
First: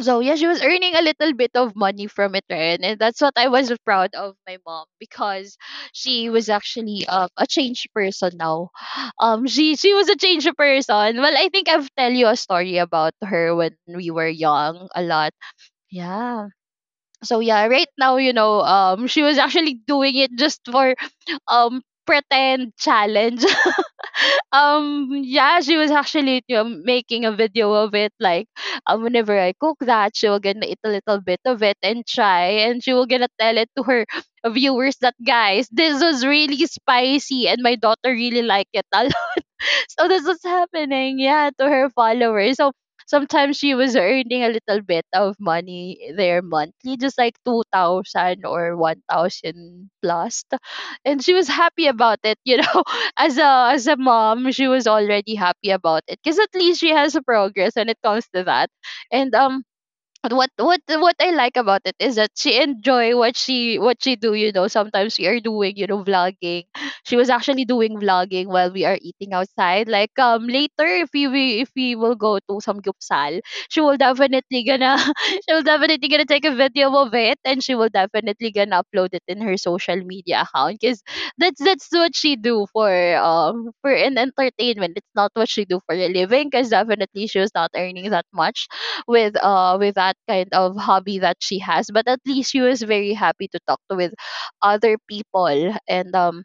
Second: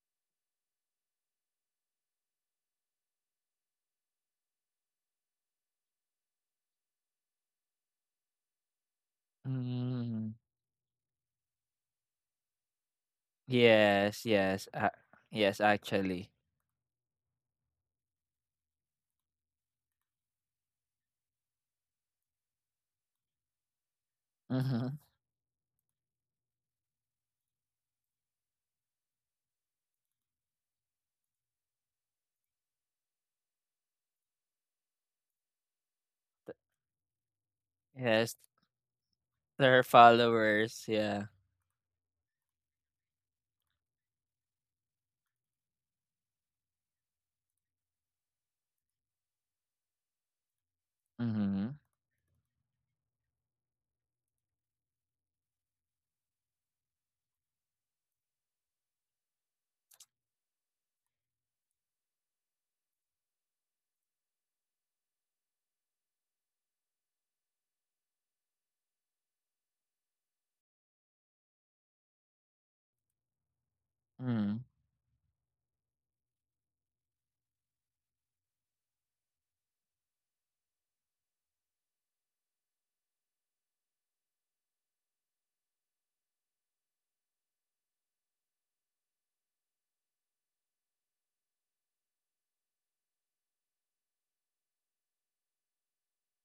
So yeah, she was earning a little bit of money from it, right? And that's what I was proud of my mom because she was actually a changed person now. She was a
Mm.
changed person. Well, I think I've tell you a story about her when we
Yes,
were
yes.
young a lot.
Yes, actually.
Yeah. So yeah, right now you know she was actually doing it just for pretend challenge.
Mhm.
Yeah, she was actually you know making a video of it, like whenever I cook that, she will gonna eat a little bit of it and try, and she will gonna tell it to her viewers that guys, this was really spicy and my daughter
Yes,
really liked it. I
their
so that's what's
followers,
happening,
yeah.
yeah, to her followers. So sometimes she was earning a little bit of money there monthly, just like 2,000 or 1,000 plus. And she was
Mhm.
happy about it, you know. As a mom, she was already happy about it because at least she has a progress when it comes to that. And what I like about it is that she enjoy what she do. You know, sometimes we are doing you know vlogging. She was actually doing vlogging while we are eating outside. Like later, if we will go to some gyupsal, she will definitely
Mhm.
gonna she will definitely gonna take a video of it, and she will definitely gonna upload it in her social media account, because that's what she do for an entertainment. It's not what she do for a living because definitely she was not earning that much with that kind of hobby that she has, but at least she was very happy to talk to with other people. And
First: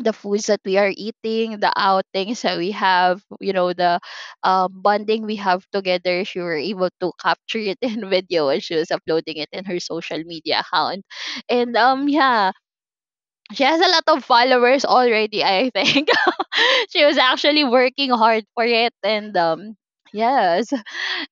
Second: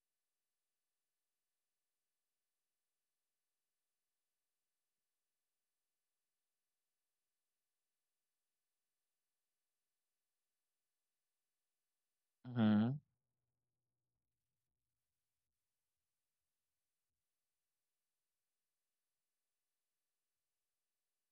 The foods that we are eating, the outings that we have, you know, the bonding we have together, she were able to capture it in video, and she was uploading it in her social media account. And Yeah,
Mhm.
she has a lot of followers already, I think. She was actually working hard for it, and yes,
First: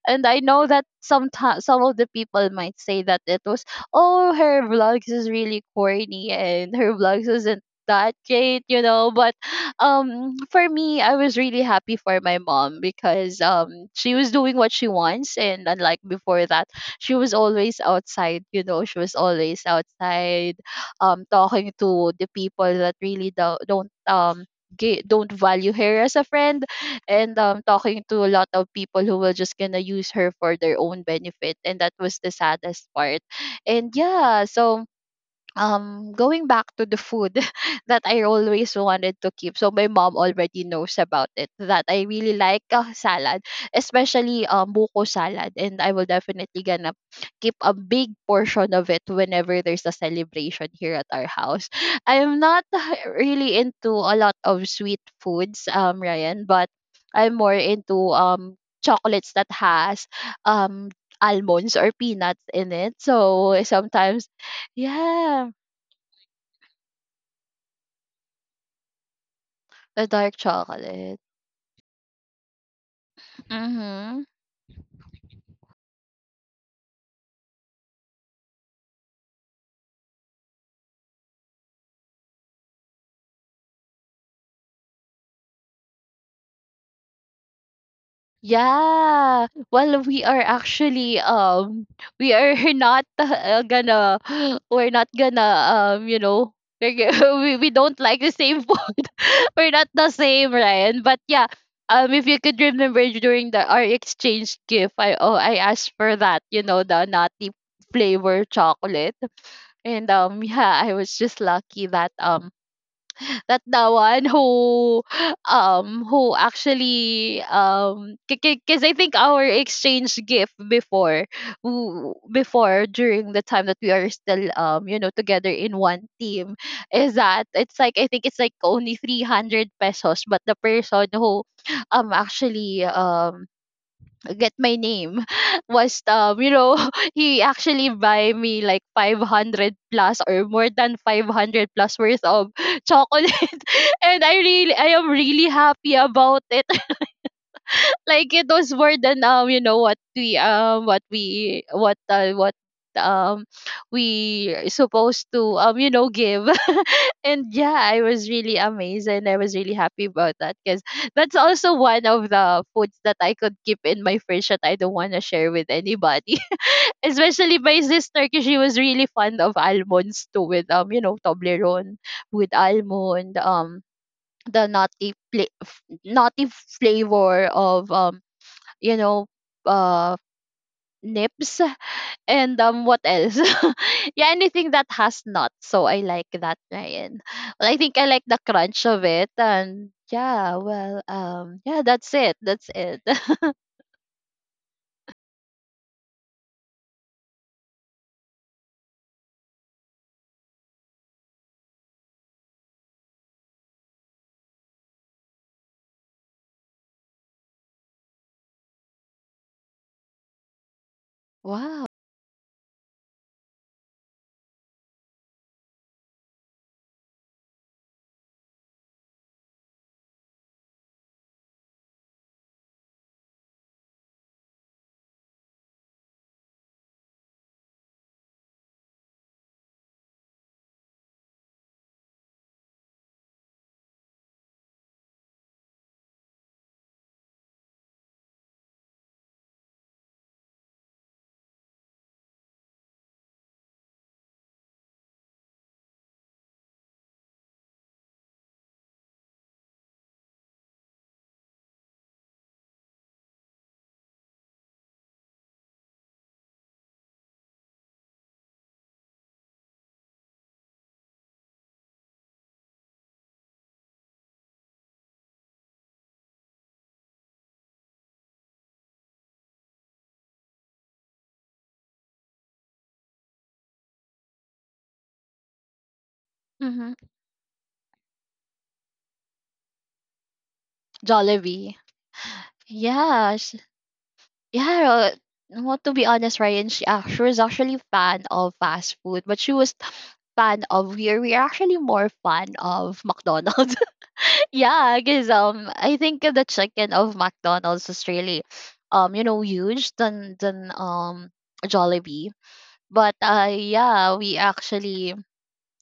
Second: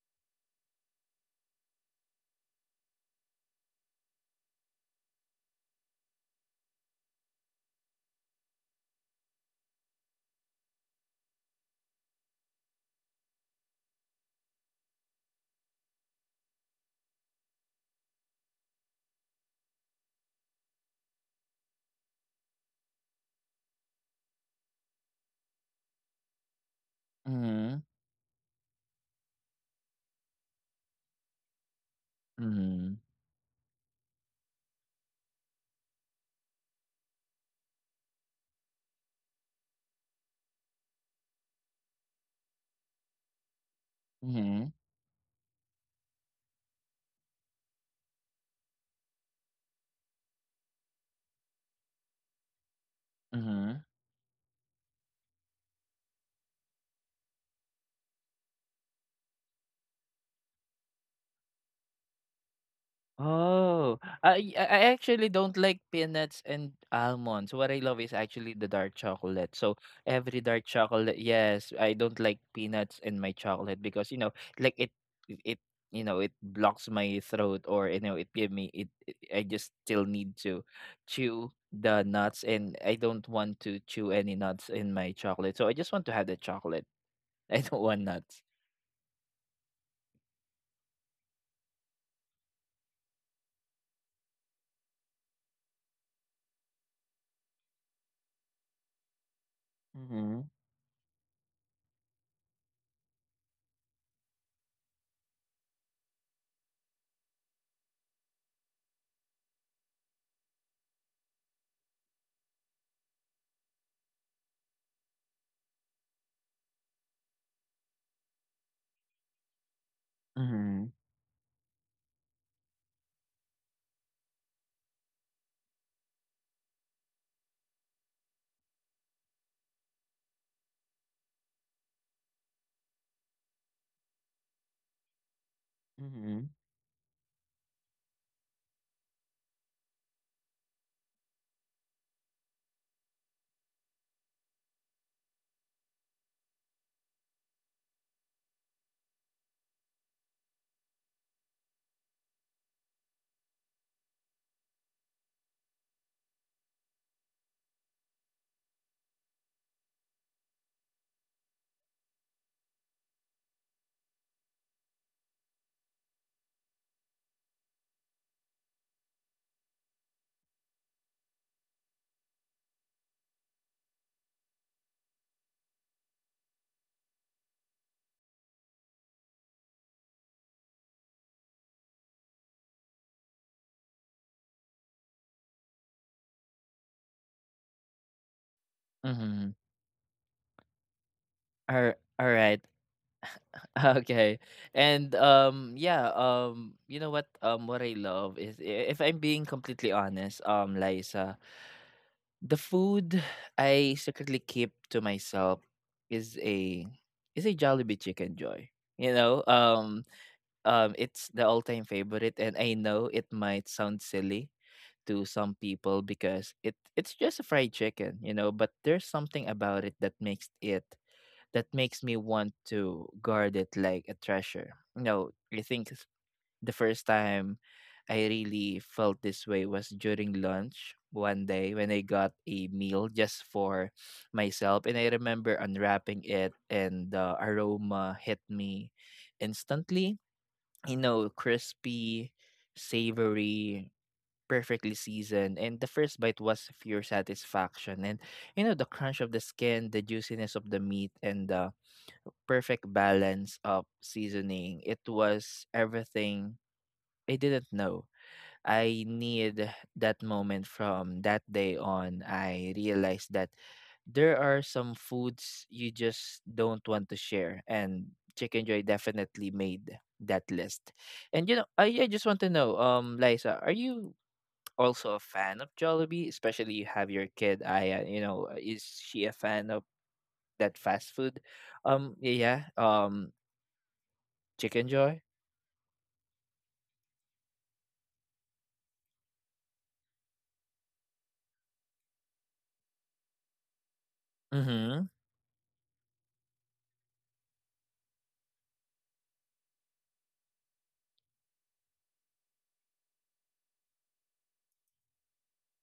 and I know that sometimes some of the people might say that it was, oh, her vlogs is really corny and her vlogs isn't that great, you know. But for me, I was really happy for my mom because she was doing what she wants, and unlike before that, she was always outside, you know, she was always outside talking to the people that really don't don't value her as a friend, and
Mhm.
talking to a lot of people who were just gonna use her for their own benefit, and that was the saddest
Mhm.
part. And yeah, so going back to the food that I always wanted to keep. So my mom already knows about it, that I really like salad, especially
Mhm.
buko salad, and I will definitely gonna keep a big portion of it whenever there's a celebration here at our house. I am not really
Mhm.
into a lot of sweet foods, Ryan, but I'm more into chocolates that has um almonds or peanuts in it. So
Oh,
sometimes,
I actually
yeah,
don't like peanuts and almonds. What I love is actually the dark chocolate. So
the dark
every dark chocolate,
chocolate.
yes, I don't like peanuts in my chocolate because you
Mhm.
know, like it, it, it, you know, it blocks my throat, or you know, it give me. I just still need to chew the nuts, and I don't want to chew any nuts in my chocolate. So I just want to have the chocolate. I don't want nuts.
Yeah. Well, we are actually we are not gonna we're not gonna you know we're g- we don't like the same food. We're not the
Mm-hmm.
same, Ryan. But yeah, if you could remember during the our exchange gift, I, oh, I asked for that, you know, the nutty flavor chocolate. And yeah, I was just lucky that the one who actually because I think our exchange gift
Mm-hmm.
before, during the time that we are still you know together in one team, is that it's like, I think it's like only 300 pesos, but the person who actually get my name was
Mm-hmm.
you know he actually buy me like 500 plus or more than 500 plus worth of chocolate. And I am really happy about it. Like it was more than you know what we what we what um we supposed to you know give. And yeah, I was really amazed and I was really happy about that because that's also one of the foods that I could keep in my fridge that I don't want to share with anybody, especially my sister, because she was really fond of almonds too, with you know Toblerone with almond, the nutty pla- f- nutty flavor of you know, uh, nips. And what else? Yeah, anything that has nuts. So I like that, Ryan. Well, I think I like the crunch of it,
Mm-hmm.
and yeah, yeah, that's
All
it.
right.
That's it.
Okay. And yeah, you know what, what I love is if I'm being completely honest, Liza, the food I secretly keep to myself is a Jollibee chicken joy. You know, it's the all-time
Wow.
favorite, and I know it might sound silly to some people because it's just a fried chicken, you know, but there's something about it that makes me want to guard it like a treasure. You know, I think s- the first time I really felt this way was during lunch one day when I got a meal just for myself. And I remember unwrapping it, and the aroma hit me instantly. You know, crispy, savory, perfectly seasoned. And the first bite was pure satisfaction. And, you know, the crunch of the skin, the juiciness of the meat, and the perfect balance of seasoning. It was everything I didn't know I need. That moment from that day on, I realized that there are some foods you just don't want to share, and Chicken Joy definitely made that list. And you know, I just want to know, Liza, are you also a fan of Jollibee? Especially you
Mm-hmm.
have your kid. You know, is she a fan of that fast food?
Jollibee.
Yeah.
Yeah, sh-
Chicken
yeah. uh,
Joy?
Well, to be honest, Ryan, she was actually fan of fast food, but she was fan of we are actually more fan of McDonald's. Yeah,
Mhm,
because I think the chicken of McDonald's is really, huge than Jollibee. But yeah, we actually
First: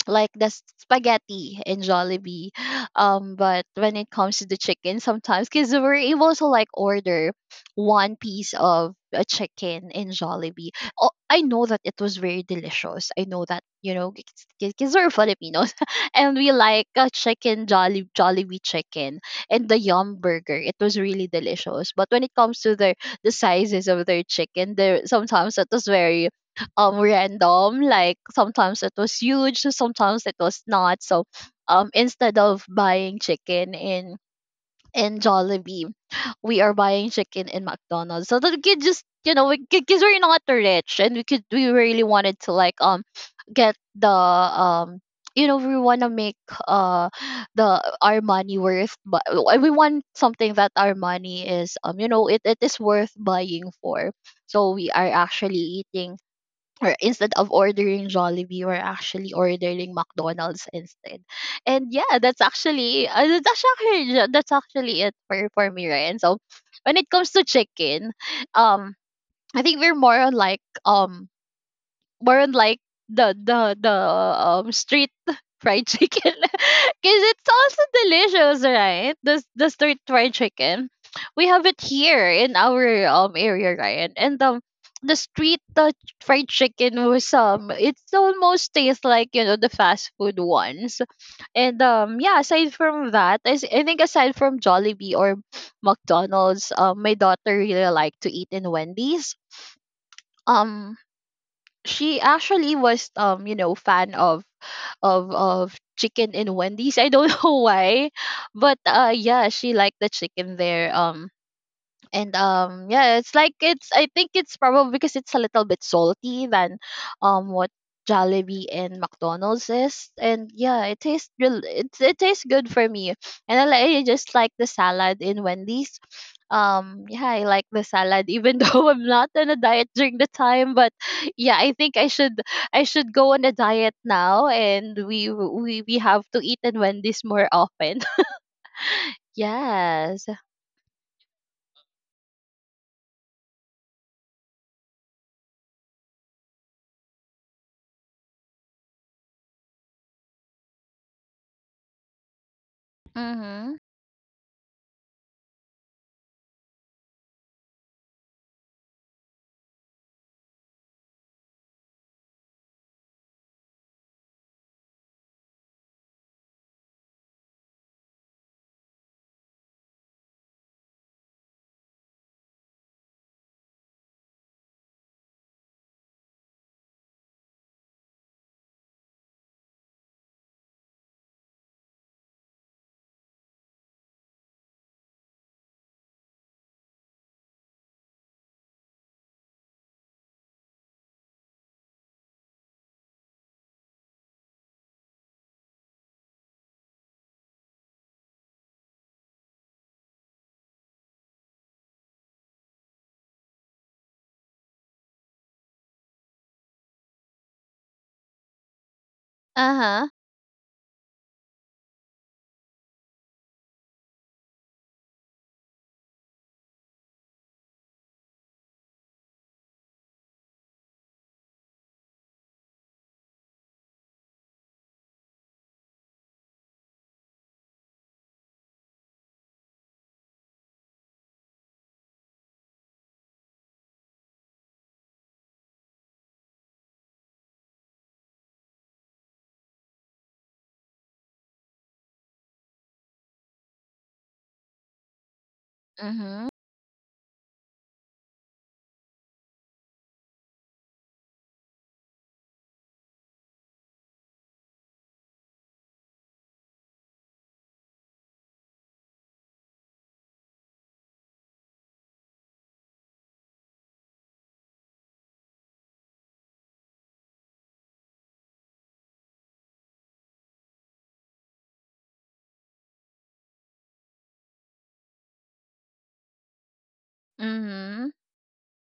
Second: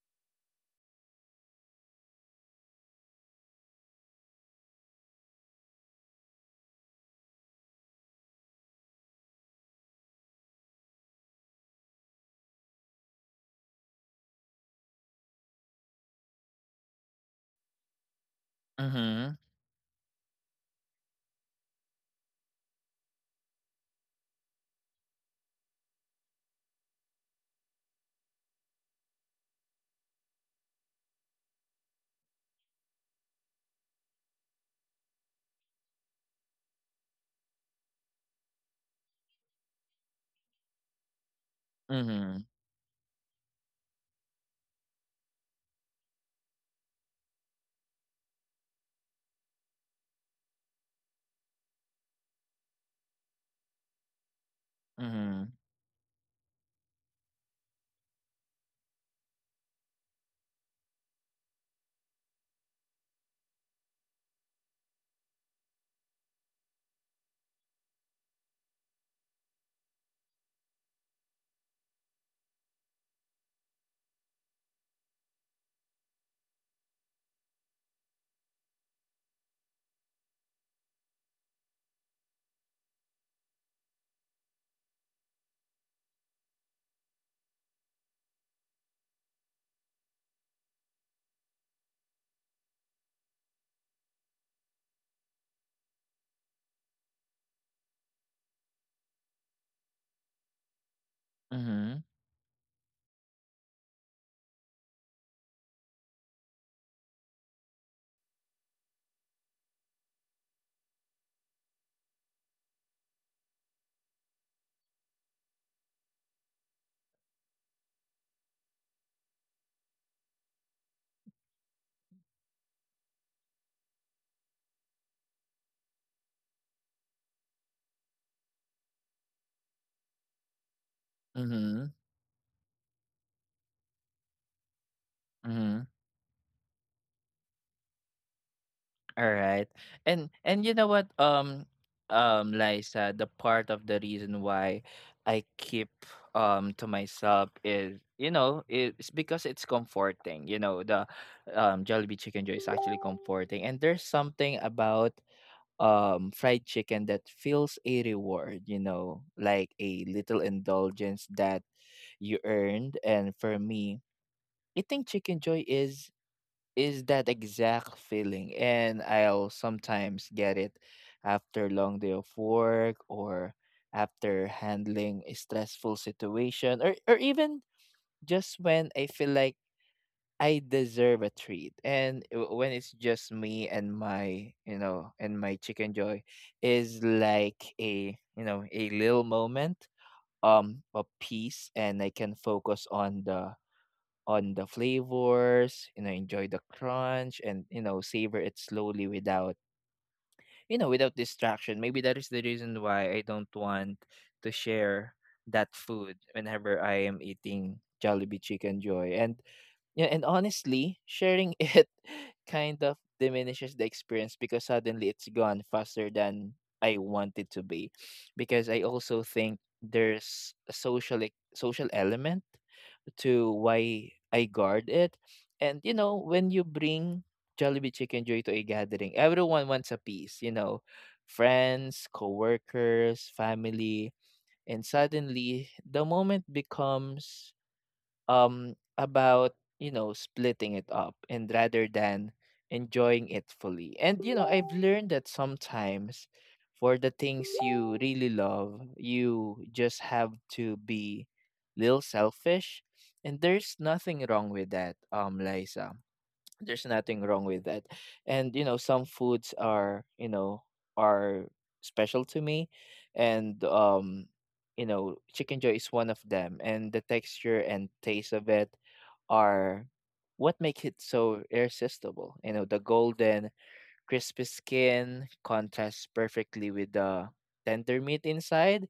like the spaghetti in Jollibee. But when it comes to the chicken, sometimes because we're able to like order one piece of a chicken in Jollibee. Oh, I know that it was very delicious. I know that you know because we're Filipinos and we like a chicken Jolly Jollibee chicken
mhm,
and the Yum Burger. It was really delicious. But when it comes to the sizes of their chicken, there sometimes it was very random, like sometimes it was huge, sometimes it was not so um. Instead of buying chicken in Jollibee, we are buying chicken in McDonald's so that we could just you know we, because we're not rich and we could, we really wanted
mhm,
to like get the you know, we want to make uh the our money worth, but we want something that our money is you know it is worth buying for. So we are
mhm,
actually eating or instead of ordering Jollibee, we're actually ordering McDonald's instead. And yeah, that's actually that's actually it for me, right? And so when it comes to chicken, um, I think we're more on like more on like the street fried chicken because it's also delicious, right, the the street fried chicken we have it here in our area, right. And the street fried chicken was um, it's almost tastes like you know the fast food ones. And yeah, aside from that I think aside from Jollibee or McDonald's, my daughter really liked to eat in Wendy's. Um,
mhm,
she actually was you know fan of of chicken in Wendy's. I don't know why, but yeah, she liked the chicken there. And yeah it's like it's, I think it's probably because it's a little bit salty than what Jollibee and McDonald's is, and yeah it tastes real it tastes good for me. And I just like the salad in Wendy's. Um yeah, I like the salad even though I'm not on a diet during the time. But yeah, I
mhm,
think I should, I should go on a diet now, and
mhm,
we have to eat in Wendy's more often.
alright.
Yes.
And you know what, Liza, the part of the reason why I keep, to myself is, you know, it's because it's comforting, you know, the, Jollibee Chicken Joy is actually comforting,
Mhm.
and there's something about, fried chicken that feels a reward, you know, like a little indulgence that you earned. And for me, eating chicken joy is that exact feeling. And I'll sometimes get it after long day of work, or after handling a stressful situation, or even just when I feel like I deserve a treat. And when it's just me and my, you know, and my chicken joy is like a, you know, a little moment of peace, and I can focus on the flavors, you know, enjoy the crunch, and, you know, savor it slowly without, you know, without distraction. Maybe that is the reason why I don't want to share that food whenever I am eating Jollibee Chicken Joy. And
Uh-huh.
yeah, and honestly, sharing it kind of diminishes the experience because suddenly it's gone faster than I want it to be. Because I also think there's a social element to why I guard it. And you know, when you bring Jollibee Chicken Joy to a gathering, everyone wants a piece, you know, friends, coworkers, family, and suddenly the moment becomes about splitting it up and rather than enjoying it fully. And you know, I've learned that sometimes
Mhm.
for the things you really love, you just have to be little selfish, and there's nothing wrong with that, liza, there's nothing wrong with that. And you know, some foods are, you know, are special to me. And you know, chicken joy is one of them, and the texture and taste of it are what make it so irresistible. You know, the golden crispy skin contrasts perfectly with the tender
Mhm.
meat inside.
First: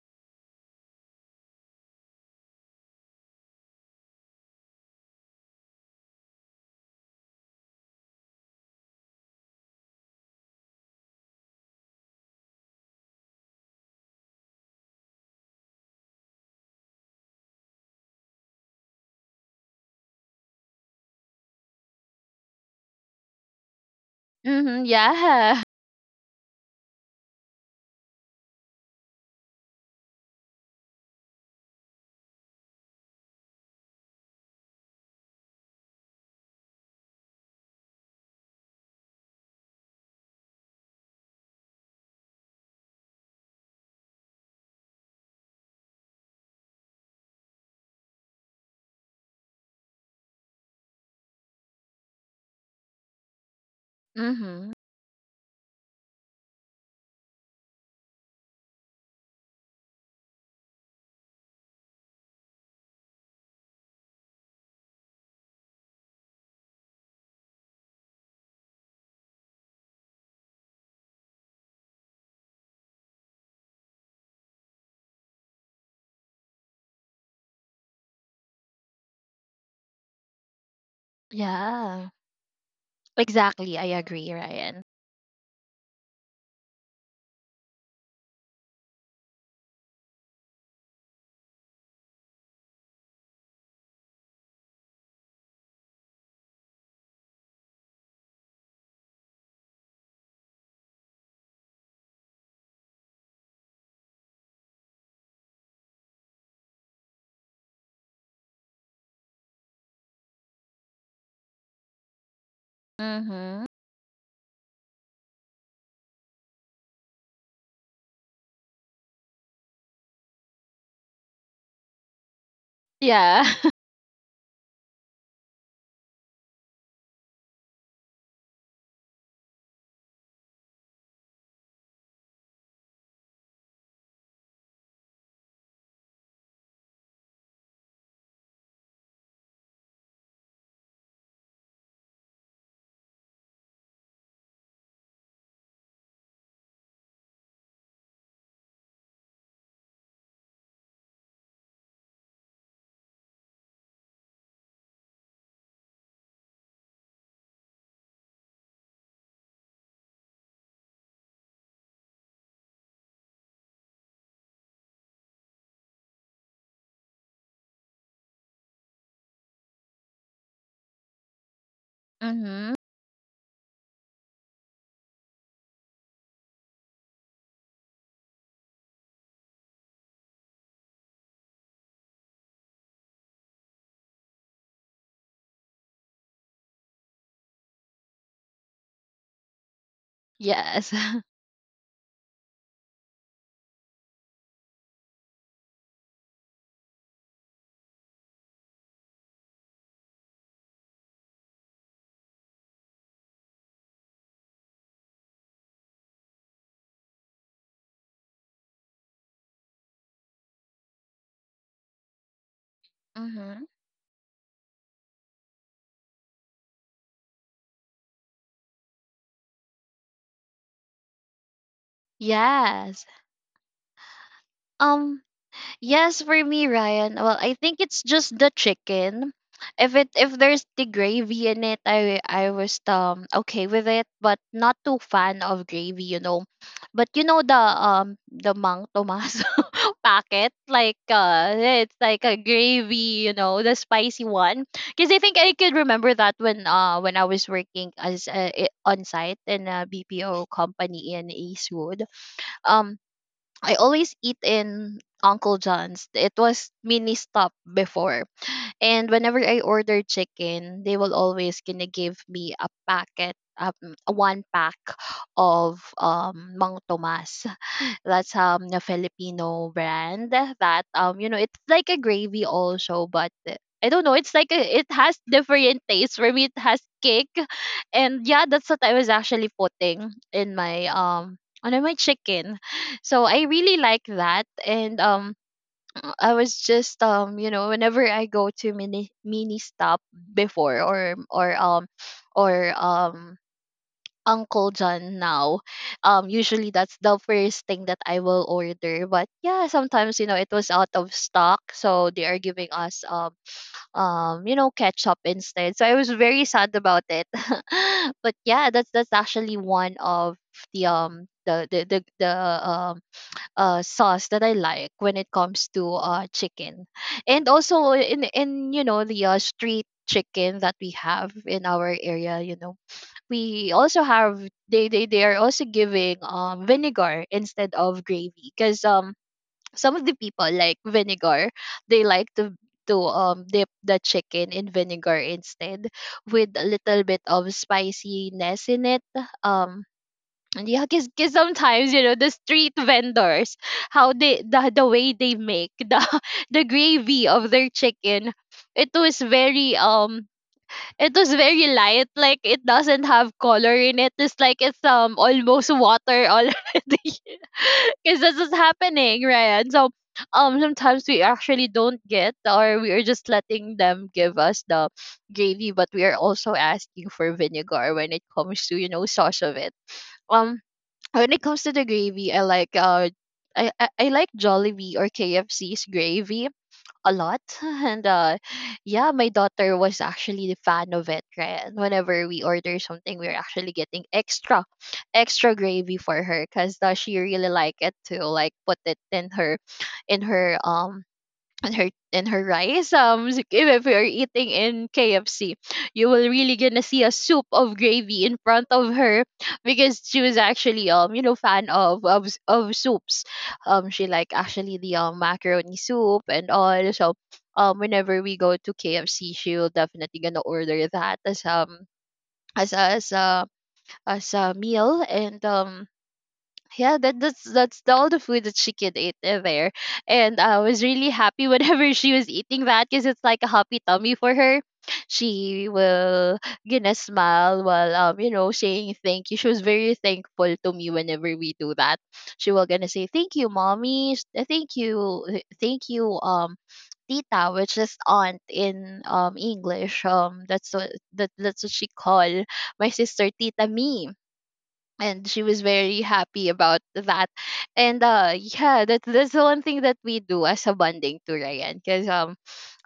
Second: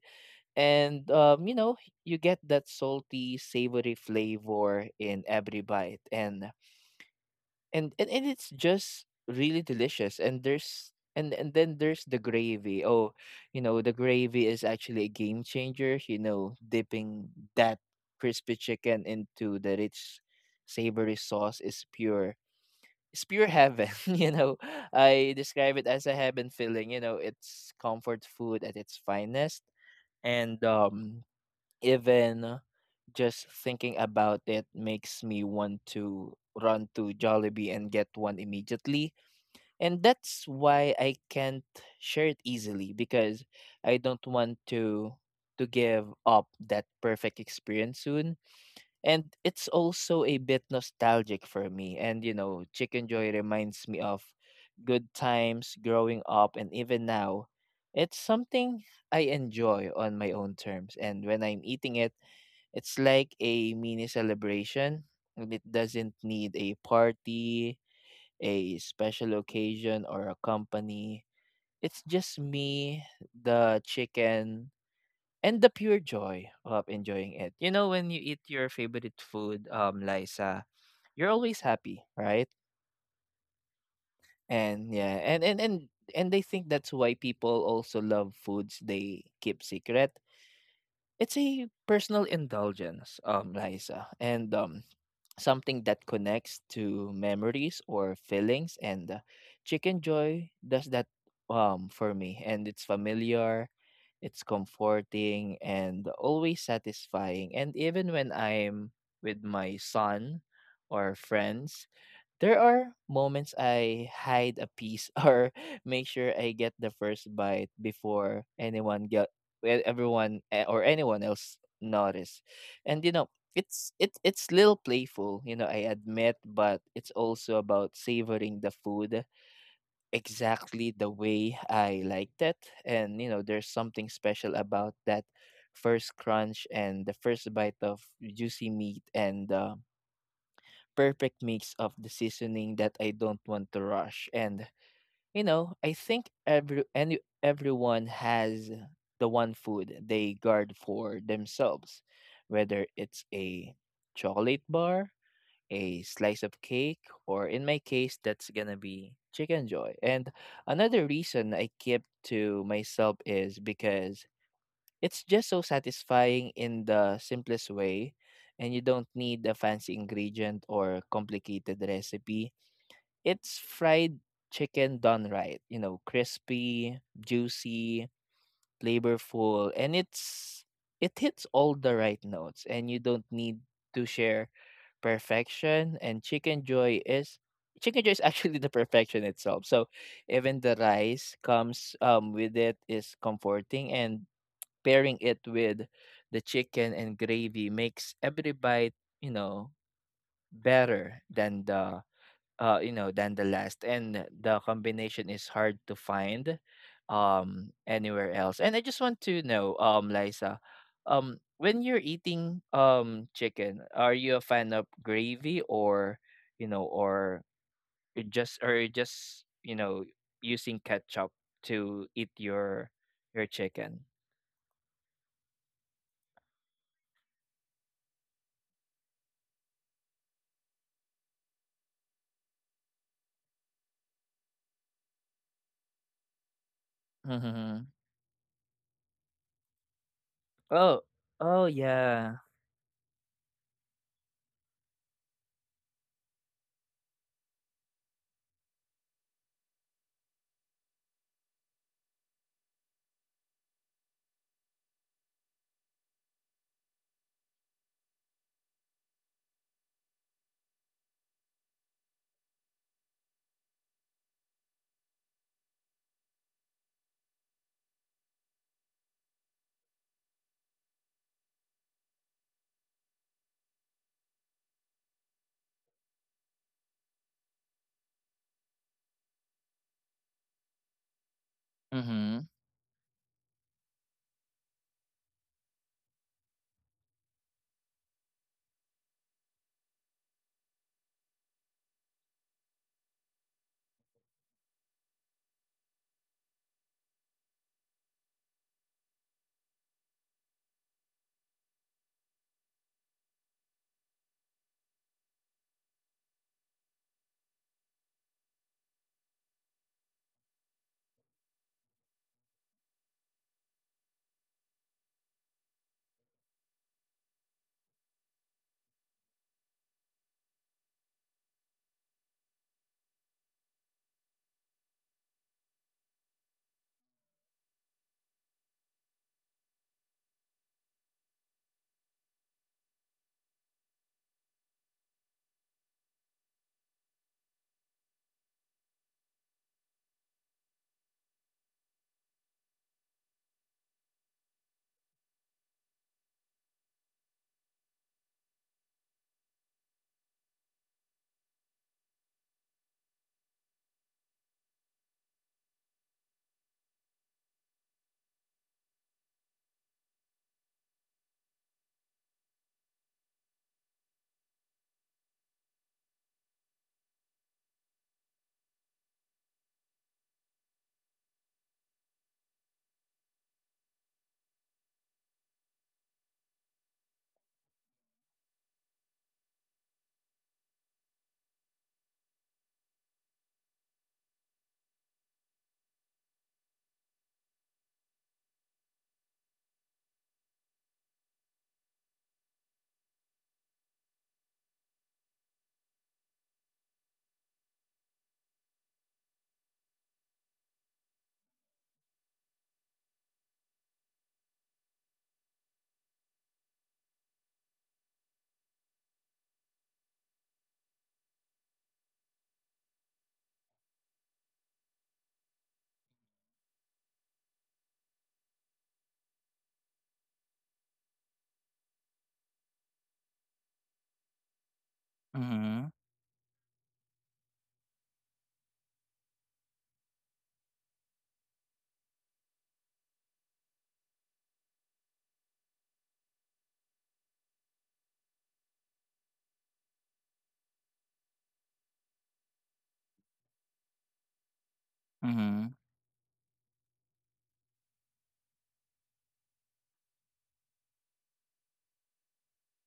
And you know, you get that salty savory flavor in every bite. And it's just really delicious. And there's and then there's the gravy. Oh, you know, the gravy is actually a game changer. You know, dipping that crispy chicken into the rich savory sauce is pure heaven. You know,
Mhm,
I
yeah.
describe it as a heaven feeling. You know, it's comfort food at its finest. And even just thinking about it makes me want to run to Jollibee and get one immediately. And that's why I can't share it easily because I don't want to give up that perfect experience soon. And it's also a bit nostalgic for me. And you know, Chicken Joy reminds me of
Mhm.
good times growing up and even now. It's something I enjoy on my own terms. And when I'm eating it, it's like a mini celebration, and it doesn't need a party, a special occasion, or a company. It's just me, the chicken, and the pure joy of enjoying it. You know, when you eat your favorite food, Liza, you're always
Yeah.
happy, right?
Exactly, I agree, Ryan.
And yeah, and they think that's why people also love foods they keep secret. It's a personal indulgence, Liza, and something that connects to memories or feelings. And chicken joy does that for me, and it's familiar, it's comforting, and always satisfying. And even when I'm with my son or friends, there are moments
Mhm.
I hide a piece or make sure I get the first bite before anyone get e- everyone eh, or anyone else notice. And you know,
Yeah.
it's little playful, you know, I admit, but it's also about savoring the food exactly the way I liked it. And you know, there's something special about that first crunch and the first bite of juicy meat, and perfect mix of the seasoning that I don't want to rush. And you know, I think everyone has the one food they guard for themselves, whether it's a chocolate bar, a slice of cake, or in my case, that's gonna be chicken joy. And another reason I keep to myself is because it's just so satisfying in the simplest way, and you don't need a fancy ingredient or complicated recipe.
Mhm.
It's fried chicken done right, you know, crispy, juicy, flavorful, and it hits all the right notes. And you don't need to share perfection, and chicken joy is actually the perfection itself. So even the
Yes.
rice comes with it is comforting and pairing it with the chicken and gravy makes every bite, you know, better than the than the last. And the combination is hard to find anywhere else. And I just want to know, Liza, when you're eating
Mhm.
chicken, are you a fan of gravy or you know, or you just, you know, using ketchup to eat your
Yes.
your chicken?
Um, yes, for me, Ryan. Well, I think it's just the chicken. If there's the gravy in it, I was okay with it, but not too fan of gravy, you know. But you know the Mang Tomas packet, like
Oh, oh
it's like a
yeah.
gravy, you know, the spicy one. Because I think I could remember that when I was working as on site in a BPO company in Eastwood. Um, I always eat in Uncle John's. It was mini stop before. And whenever I order chicken, they will always gonna give me a packet, a one pack of Mang Tomas, that's a Filipino brand that you know it's like a gravy also. But I don't know. It's like a, it has different taste for me. It has cake, and yeah, that's what I was actually putting in my on my
Mhm,
chicken. So I really like that, and I was just you know whenever I go to mini stop before or or um Uncle John now. Usually that's the first thing that I will order. But yeah, sometimes you know it was out of stock, so they are giving us you know ketchup instead. So I was very sad about it. But yeah, that's actually one of the the um sauce that I like when it comes to chicken, and also in you know the street chicken that we have in our area. You know we also have they are also giving vinegar instead of gravy because some of the people like vinegar, they like to dip the chicken in vinegar instead with a little bit of spiciness in it. Um and yeah because sometimes you know the street vendors, how they the way they make the the gravy of their chicken, it was very um, it was very light, like it doesn't have color in it. It's like it's almost water already. Because this is happening, Ryan. So sometimes we actually don't get, or we are just letting them give us the gravy, but we are also asking for vinegar when it comes to, you know, sauce of it. Um when it comes to the gravy, I like I like Jollibee or KFC's gravy a lot and yeah my daughter was actually a fan of it right, and whenever we order something we're actually getting extra gravy for her because she really like it to like put it in her and her rice. If you're eating in KFC, you will really gonna see a soup of gravy in front of her because she was actually you know fan of of soups. She like actually the macaroni soup and all. So whenever we go to KFC, she will definitely gonna order that as as a, as a as a meal. And yeah that's the, all the food that she could eat there. And I was really happy whenever she was eating that because it's like a happy tummy for her. She
mhm,
will gonna smile while you know saying thank you, she was very thankful to me whenever we do that. She will gonna say thank you mommy thank you tita, which is aunt in english, that's what that's what she call my sister, tita me. And she was
mhm,
very happy about that. And yeah that's the one thing that we do as a bonding to ryan, because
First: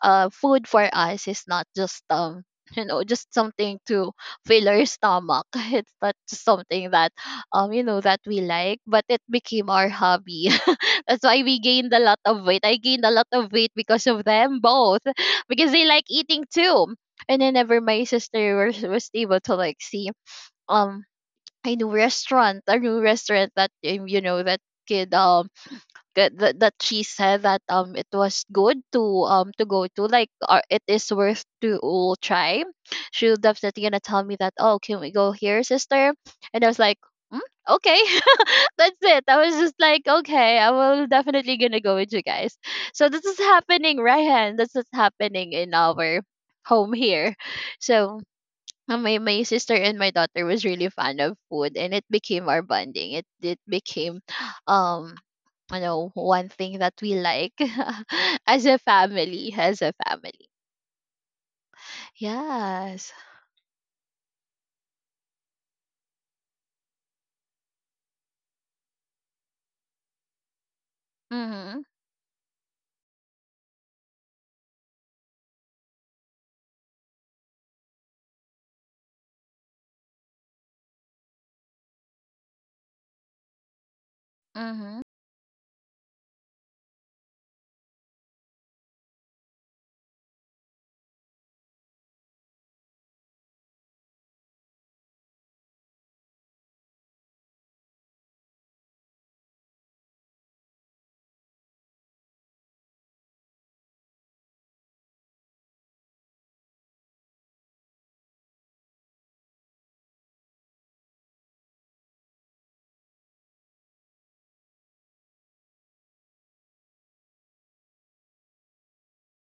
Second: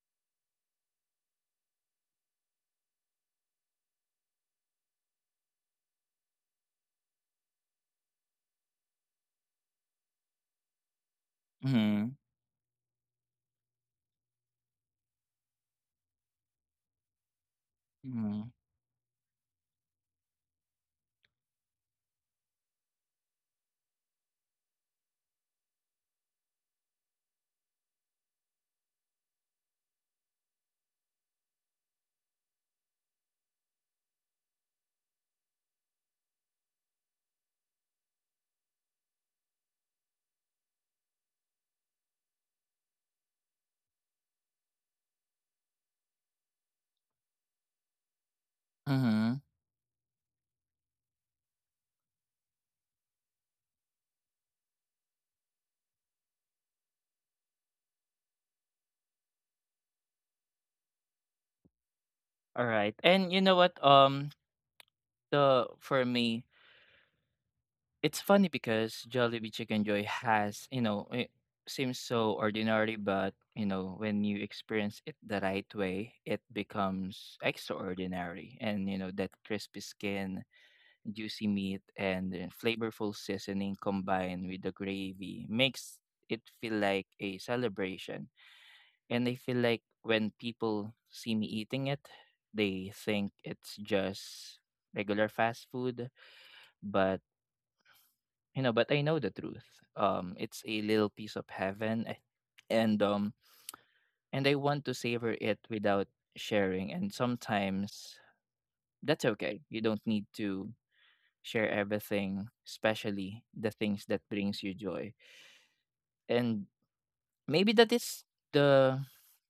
food for us is not just you know just something to fill our stomach. It's not just something that you know that we like, but it became our hobby. That's why we gained a
mhm,
lot of weight, I gained a lot of weight because of them both. Because they like eating too. And then ever my
mhm,
sister was able to like see um a new restaurant, that you know that kid that she said that it was good to go to, like it is worth to try. She was definitely gonna tell me that, oh can we go here sister, and I was like, "Mm, okay," that's it. I was just like, okay, I will definitely gonna go with you guys. So this is happening, Ryan. This is happening in our home here. So
mhm.
my sister and my daughter was really fond of food, and it became our bonding, it became um you know one thing that we like as a family,
Alright,
yes.
and you know what? The For me, it's funny because Jollibee Chicken Joy has, you know, it
Mhm.
seems so ordinary, but you know, when you experience it the right way, it becomes extraordinary. And you know, that crispy skin, juicy meat, and flavorful seasoning combined with the
Mhm.
gravy makes it feel like a celebration. And I feel like when people see me eating it, they think it's just regular fast food. But you know, but I know the truth. It's a little piece of heaven, and um, and I want to savor it without sharing. And sometimes that's okay. You don't need to share everything, especially the things that brings you joy. And maybe that is the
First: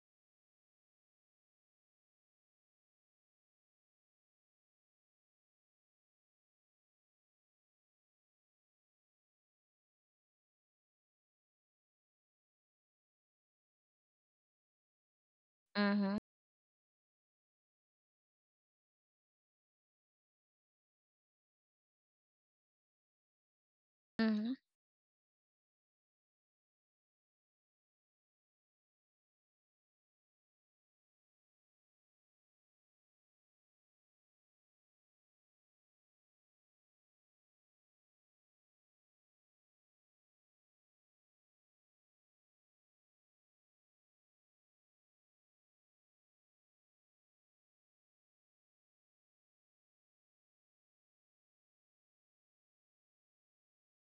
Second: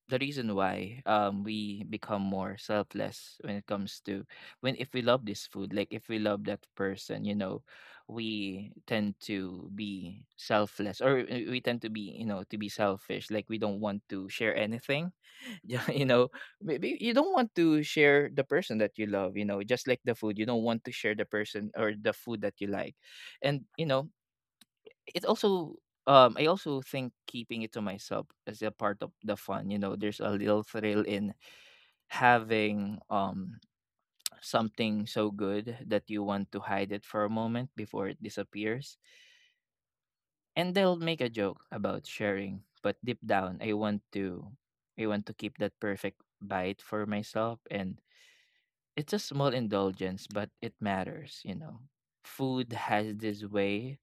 the reason why we become more selfless when it comes to when if we love this food, like if we love that person, you know, we tend to be selfless or we tend to be, you know, to be selfish. Like we don't want to share anything. Yeah, you
Mhm.
know, maybe you don't want to share the person that you love, you know, just like the food. You don't want to share the person or the food that you like. And you know,
Mhm.
it also I also think keeping it to myself is a part of the fun. You know, there's a little thrill in having something so good that you want to hide it for a moment before it disappears. And they'll make a joke about sharing, but deep down I want to keep that perfect bite for myself, and it's a small indulgence but it matters, you know. Food has this way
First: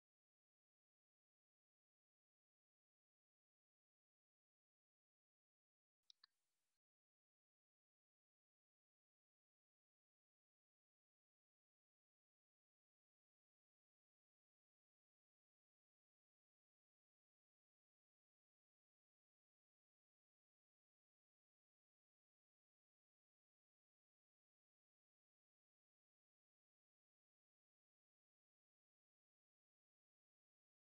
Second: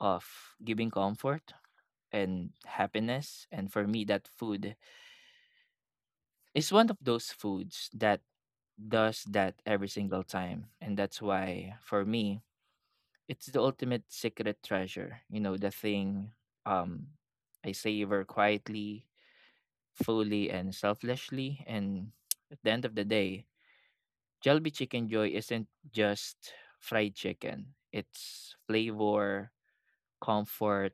of giving comfort and happiness. And for me, that food is one of those foods that does that every single time. And that's why, for me, it's the ultimate secret treasure. You know, the thing, um, I savor quietly, fully, and selflessly. And at the end of the day, Jollibee Chicken Joy isn't just fried chicken. It's flavor, comfort,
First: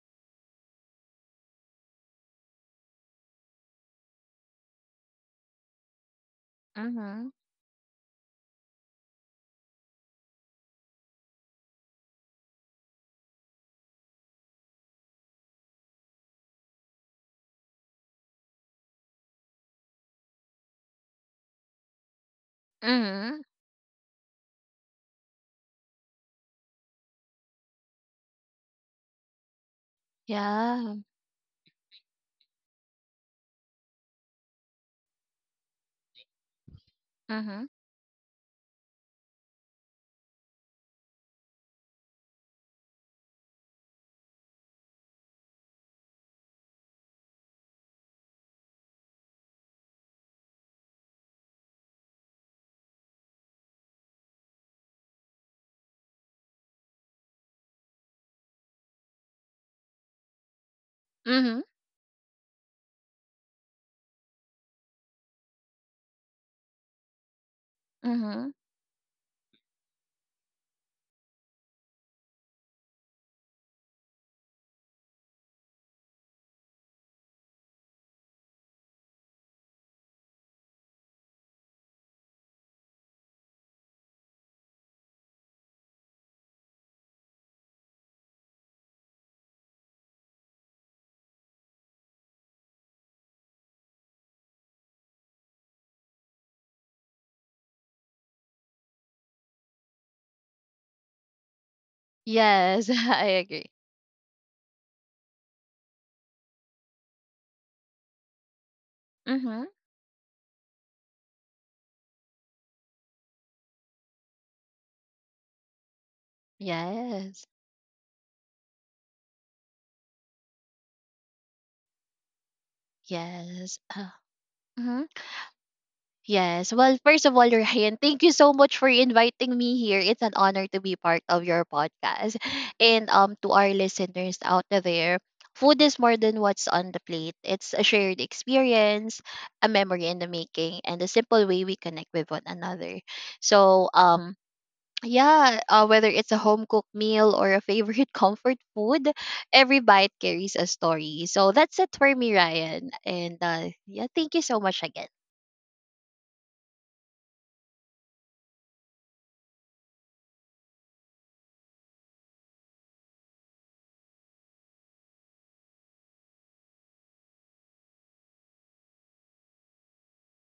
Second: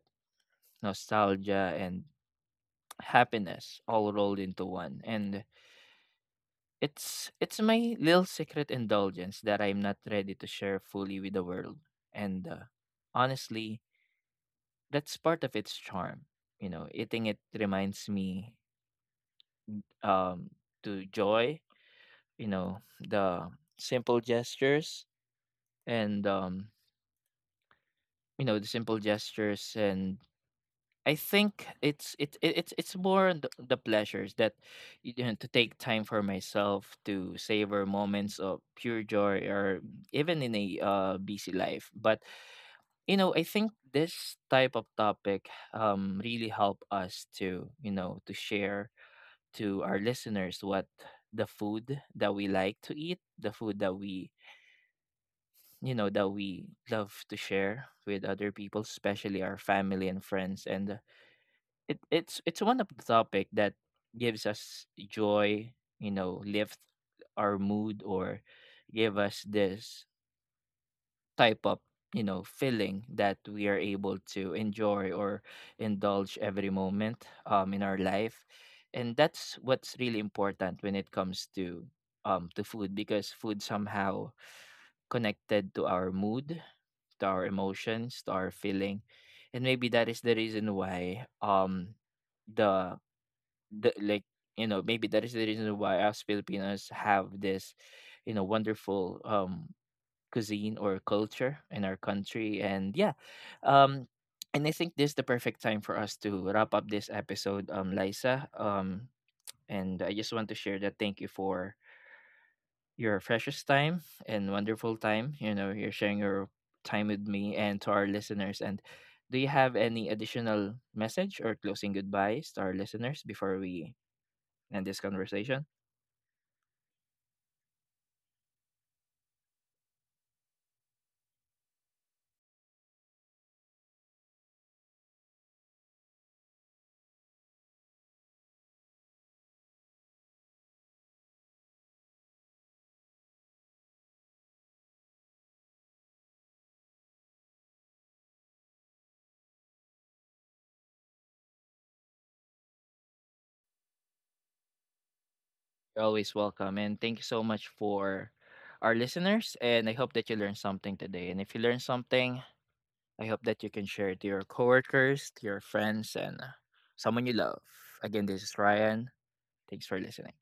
nostalgia, and happiness all rolled into one. And It's
Mhm.
it's my little secret indulgence that I'm not ready to share fully with the world. And honestly, that's part of its charm. You know, eating it reminds me um to joy, you know,
Mhm.
the simple gestures and you know, the simple gestures and
Yeah.
I think it's it, it it's more the pleasures that, you know, to take time for myself to
Mhm.
savor moments of pure joy or even in a busy life. But you know, I think this type of topic really help us to you know to share to our listeners what the food that we like to eat, the food that we you know that we love to share with other people, especially our family and friends. And
Mhm.
it's one of the topic that gives us joy, you know, lift our mood or
Mhm.
give us this type of, you know, feeling that we are able to enjoy or indulge every moment in our life. And that's what's really important when it comes to food, because food somehow connected to our mood, to our emotions, to our feeling. And maybe that is the reason why the the like you know maybe that is the reason why us Filipinos have this, you know, wonderful cuisine or culture in our country.
Yes.
And yeah,
I agree.
um and I think this is the perfect time for us to wrap up this episode, Liza,
Mhm.
and I just want to share that thank you for your precious time and wonderful time, you know, you're sharing your time with
Yes.
me and to our listeners. And do you have any additional message or closing goodbyes to our listeners before
yes
we
uh,
and this
mhm.
conversation.
Yes. Well, first of all, Ryan, thank you so much for inviting me here. It's an honor to be part of your podcast. And to our listeners out there, food is more than what's on the plate. It's a shared experience, a memory in the making, and a simple way we connect with one another. So, yeah, whether it's a home cooked meal or a favorite comfort food, every bite carries a story. So that's it for me, Ryan. And yeah, thank you so much again.
You're always welcome. And thank you so much for our listeners. And I hope that you learned something today. And if you learned something, I hope that you can share it to your coworkers, to your friends, and someone you love. Again, this is Ryan. Thanks for listening.